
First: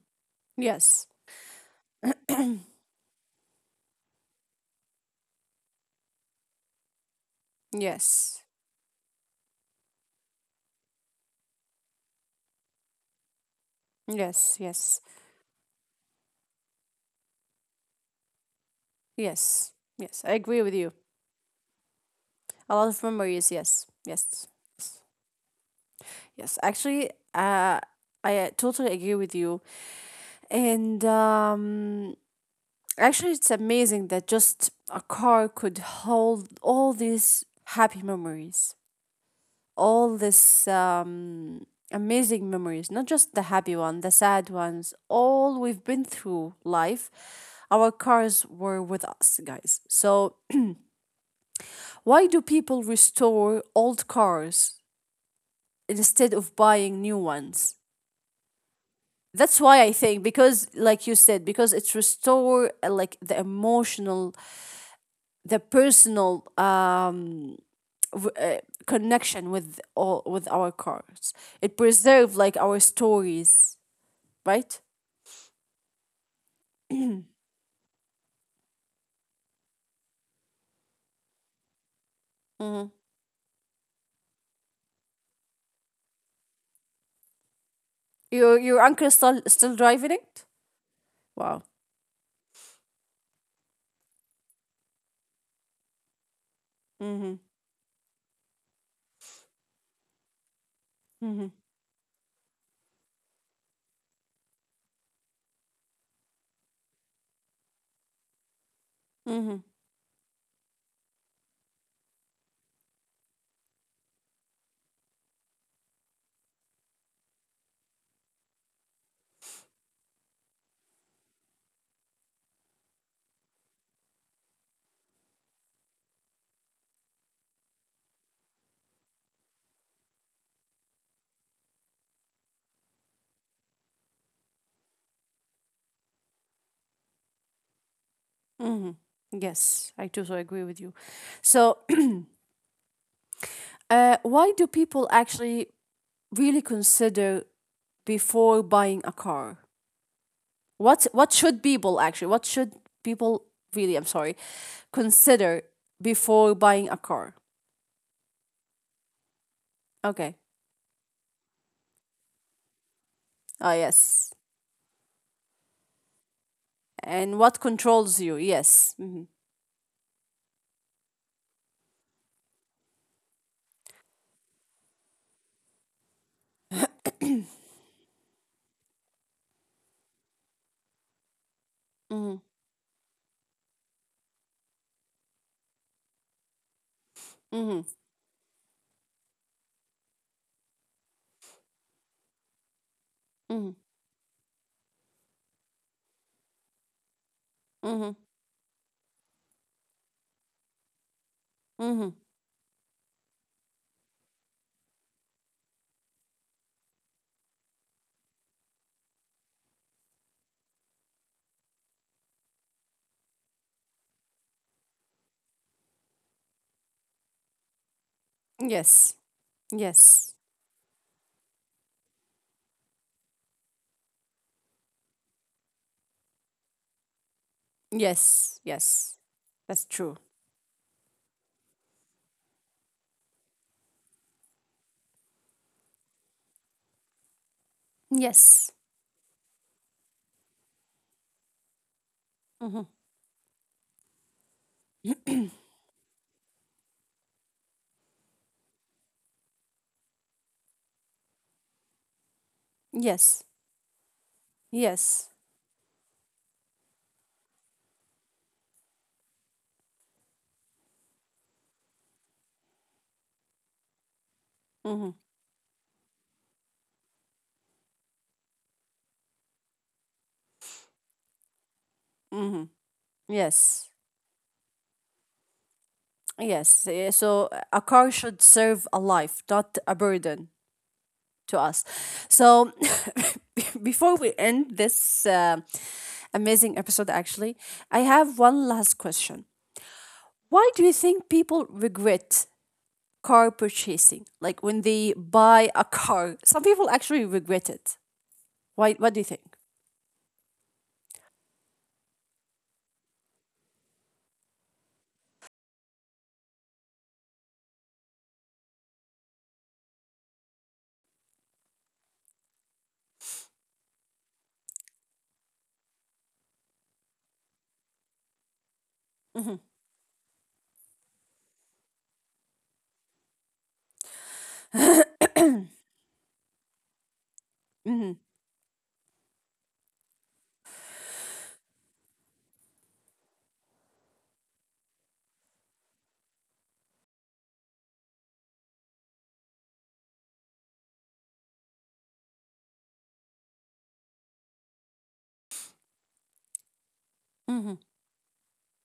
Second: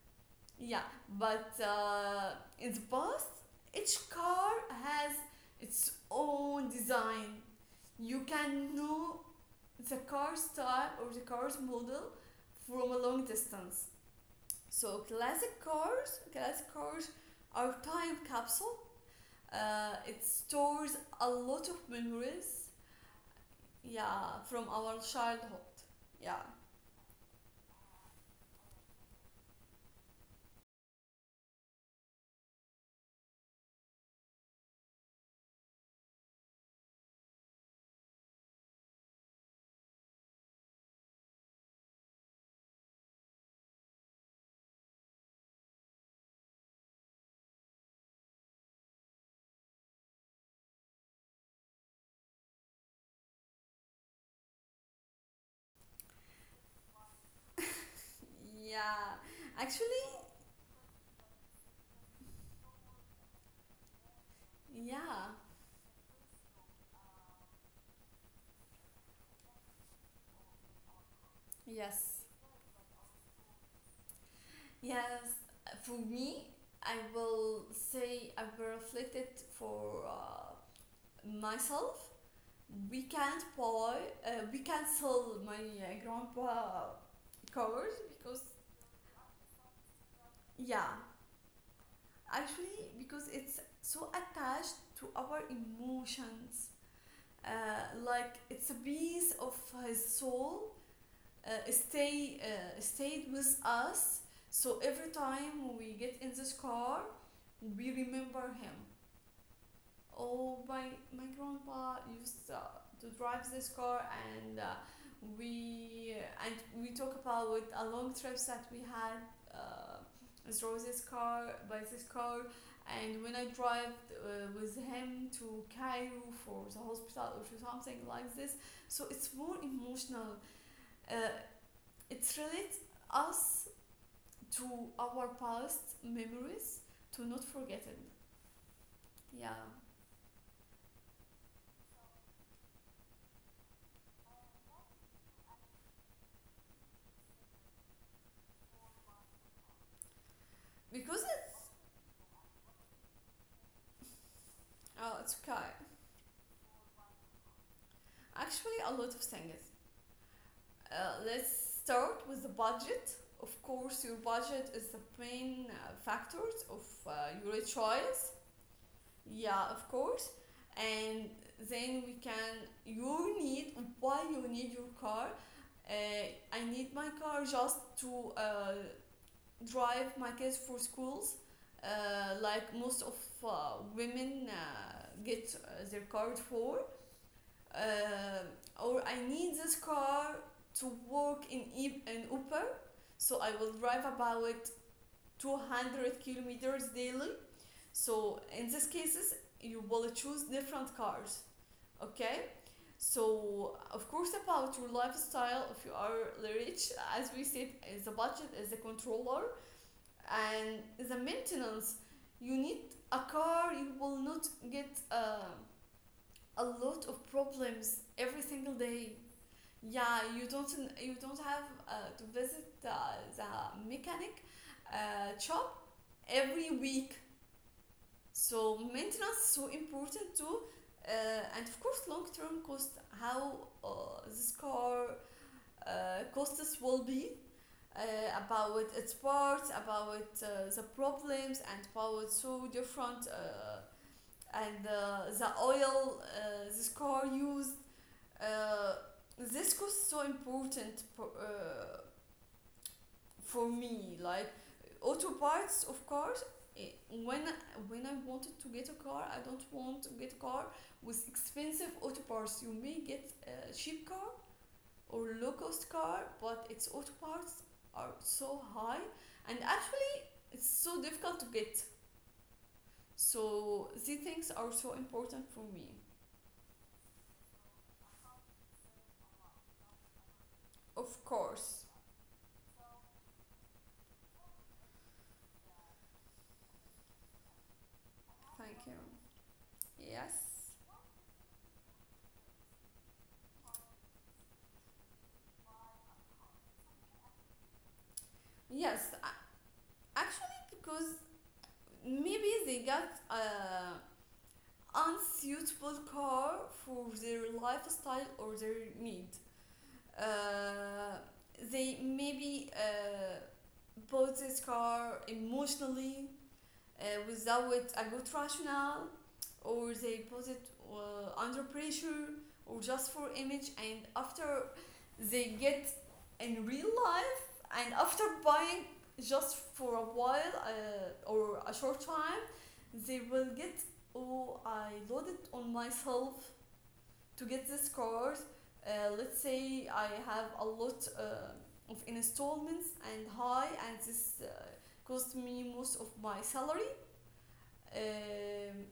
Speaker 2: Yeah,
Speaker 1: Yes.
Speaker 2: but in the past, each car has its own design. You
Speaker 1: Yes.
Speaker 2: can know the car style or the car's model from a long distance.
Speaker 1: Yes.
Speaker 2: So
Speaker 1: Yes.
Speaker 2: classic cars are time capsule,
Speaker 1: Yes.
Speaker 2: it
Speaker 1: Yes, I agree with
Speaker 2: stores
Speaker 1: you.
Speaker 2: a lot of memories.
Speaker 1: A lot of memories. Yes.
Speaker 2: Yeah,
Speaker 1: Yes.
Speaker 2: from our
Speaker 1: Yes.
Speaker 2: childhood. Yeah.
Speaker 1: Yes, actually, I totally agree with you. And actually, it's amazing that just a car could hold all these happy memories, all this amazing memories. Not just the happy one, the sad ones, all we've been through life. Our cars were with us, guys. So, why do people restore old cars instead of buying new ones?
Speaker 2: Yeah.
Speaker 1: That's why
Speaker 2: Actually,
Speaker 1: I think, because like you said, because it's restore like the emotional,
Speaker 2: yeah.
Speaker 1: the personal w- uh, connection with all with our cars. It
Speaker 2: Yes.
Speaker 1: preserve like our stories, right?
Speaker 2: Yes. For me, I will say I will reflect it for myself. We
Speaker 1: Mm-hmm.
Speaker 2: can't buy, we can't sell my grandpa covers because,
Speaker 1: Your uncle still, still driving it?
Speaker 2: yeah,
Speaker 1: Wow.
Speaker 2: actually, because it's so attached to our emotions,
Speaker 1: Mm-hmm.
Speaker 2: like it's a piece of his soul,
Speaker 1: Mm-hmm.
Speaker 2: stayed with us, so every time we get in this car we remember him.
Speaker 1: Mm-hmm.
Speaker 2: Oh, my grandpa used to drive this car, and we we talk about with a long trips that we had. Uh, through this car by this car, and when I drive with him to Cairo for the hospital or to something like this, so it's more emotional. Uh, it relates us to our past memories to not forget it. Yeah,
Speaker 1: Yes, I totally agree with you. So, [clears throat] why do people actually really consider before buying a car?
Speaker 2: because
Speaker 1: What should people actually? What should people really? I'm sorry,
Speaker 2: it's okay.
Speaker 1: consider before buying a car.
Speaker 2: Actually, a lot of things.
Speaker 1: Okay.
Speaker 2: Let's start with the budget. Of
Speaker 1: Ah,
Speaker 2: course, your
Speaker 1: yes.
Speaker 2: budget is the main factors of
Speaker 1: And
Speaker 2: your
Speaker 1: what
Speaker 2: choice.
Speaker 1: controls you? Yes. Mm-hmm.
Speaker 2: Yeah, of course. And then we can you need why you need your car. Uh, I need my car just to drive my kids for schools. Like most of women get their car for
Speaker 1: Mm-hmm.
Speaker 2: um, or I need this car to work in in Upper, so I will
Speaker 1: Mm-hmm.
Speaker 2: drive about 200 kilometers daily.
Speaker 1: Mm-hmm.
Speaker 2: So in these cases, you will choose different cars.
Speaker 1: Mm-hmm. Mm-hmm.
Speaker 2: Okay. So of course about your lifestyle, if you are rich, as we said, is the budget is the controller and the maintenance. You need a car. You will not get a lot of problems every single day.
Speaker 1: Yes.
Speaker 2: Yeah,
Speaker 1: Yes.
Speaker 2: you don't have to visit the mechanic shop every week.
Speaker 1: Yes,
Speaker 2: So
Speaker 1: yes.
Speaker 2: maintenance is so
Speaker 1: That's true.
Speaker 2: important too, and of course long term cost. How this car costs will be uh,
Speaker 1: Yes.
Speaker 2: about its parts, about the problems, and about so
Speaker 1: Mm-hmm.
Speaker 2: different and the oil this car used. Uh, this was so important
Speaker 1: Yes.
Speaker 2: for me, like auto
Speaker 1: Yes.
Speaker 2: parts of cars, eh, when when I wanted to get a car, I don't want to get a car with expensive auto parts. You may get a cheap car
Speaker 1: Mm-hmm.
Speaker 2: or low cost car but its auto parts are so high, and actually it's so difficult to get,
Speaker 1: Mm-hmm.
Speaker 2: so
Speaker 1: Yes.
Speaker 2: these things are so important for me.
Speaker 1: Yes. Eh, so a car should serve a life, not a burden
Speaker 2: Of
Speaker 1: to
Speaker 2: course.
Speaker 1: us. So [laughs] before we end this amazing episode, actually, I have
Speaker 2: Thank
Speaker 1: one
Speaker 2: you.
Speaker 1: last question.
Speaker 2: Yes,
Speaker 1: Why do you think people regret car purchasing? Like when they buy a car, some people actually regret it. Why?
Speaker 2: yes
Speaker 1: What do you
Speaker 2: a-
Speaker 1: think?
Speaker 2: actually because maybe they got unsuitable car for their lifestyle or their need. Uh, they maybe bought this car emotionally without a good rationale, or they bought it under pressure or just for image. And after they get in real life, and
Speaker 1: Mm-hmm.
Speaker 2: after buying just for a while or a short time, they will get, oh, I loaded on myself to get this card, let's say I have a lot of installments and high, and this cost me most of my salary.
Speaker 1: Mm-hmm.
Speaker 2: Um,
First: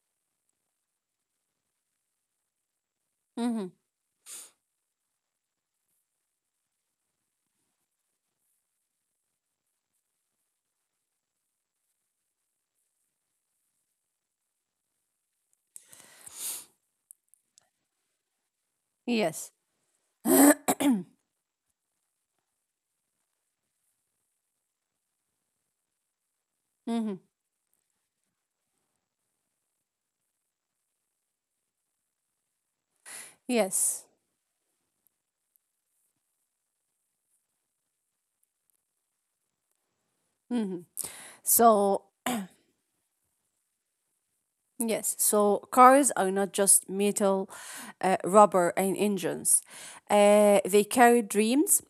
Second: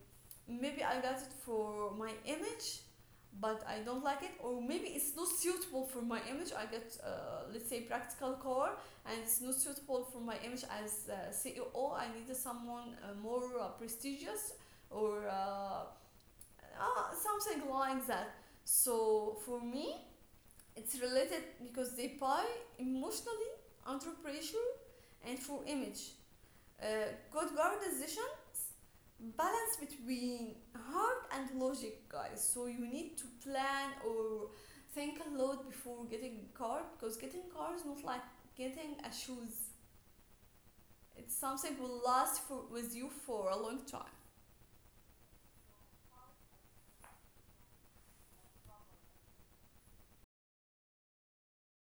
Speaker 2: maybe I got it for my image, but
Speaker 1: Mm-hmm.
Speaker 2: I don't like it, or maybe it's not suitable for my image. I get, let's say, practical core, and it's not suitable for my image as CEO. I needed someone more prestigious or something like that. So
Speaker 1: Yes.
Speaker 2: for me, it's related because they buy emotionally, under pressure, and for image.
Speaker 1: Mm-hmm.
Speaker 2: Good guard decision balance between heart and logic, guys. So you need to plan
Speaker 1: Yes.
Speaker 2: or think a lot before getting a car, because getting a car is not like getting a shoes.
Speaker 1: Mm-hmm.
Speaker 2: It's something will
Speaker 1: So,
Speaker 2: last for, with you for a long time.
Speaker 1: yes. So, cars are not just metal, rubber, and engines. They carry dreams,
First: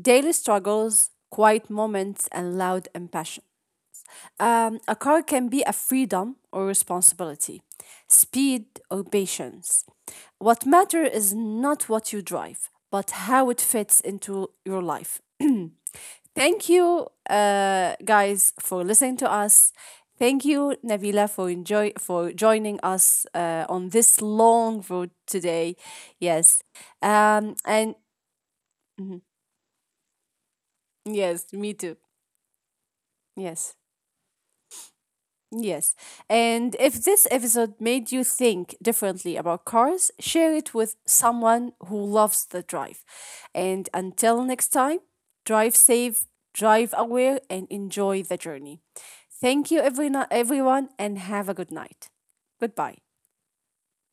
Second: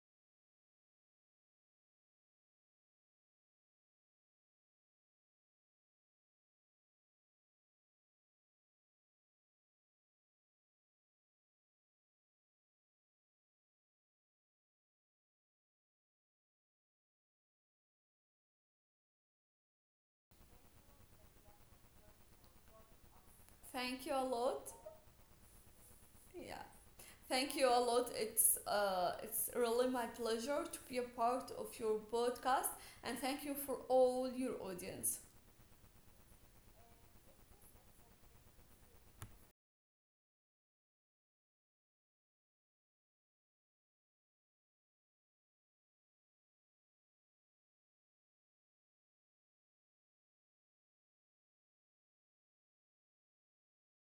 Speaker 1: daily struggles, quiet moments, and loud ambition. A car can be a freedom or responsibility, speed or patience. What matter is not what you drive, but how it fits into your life. [clears throat] Thank you, guys, for listening to us. Thank you, Navila, for enjoy for joining us on
Speaker 2: Thank you
Speaker 1: this
Speaker 2: a lot.
Speaker 1: long road today. Yes,
Speaker 2: Yeah. Thank you a
Speaker 1: and
Speaker 2: lot. It's really my pleasure to be a
Speaker 1: yes,
Speaker 2: part of
Speaker 1: me too.
Speaker 2: your podcast, and thank you
Speaker 1: Yes.
Speaker 2: for all your audience.
Speaker 1: Yes. And if this episode made you think differently about cars, share it with someone who loves the drive. And until next time, drive safe, drive aware, and enjoy the journey. Thank you, everyone, and have a good night. Goodbye.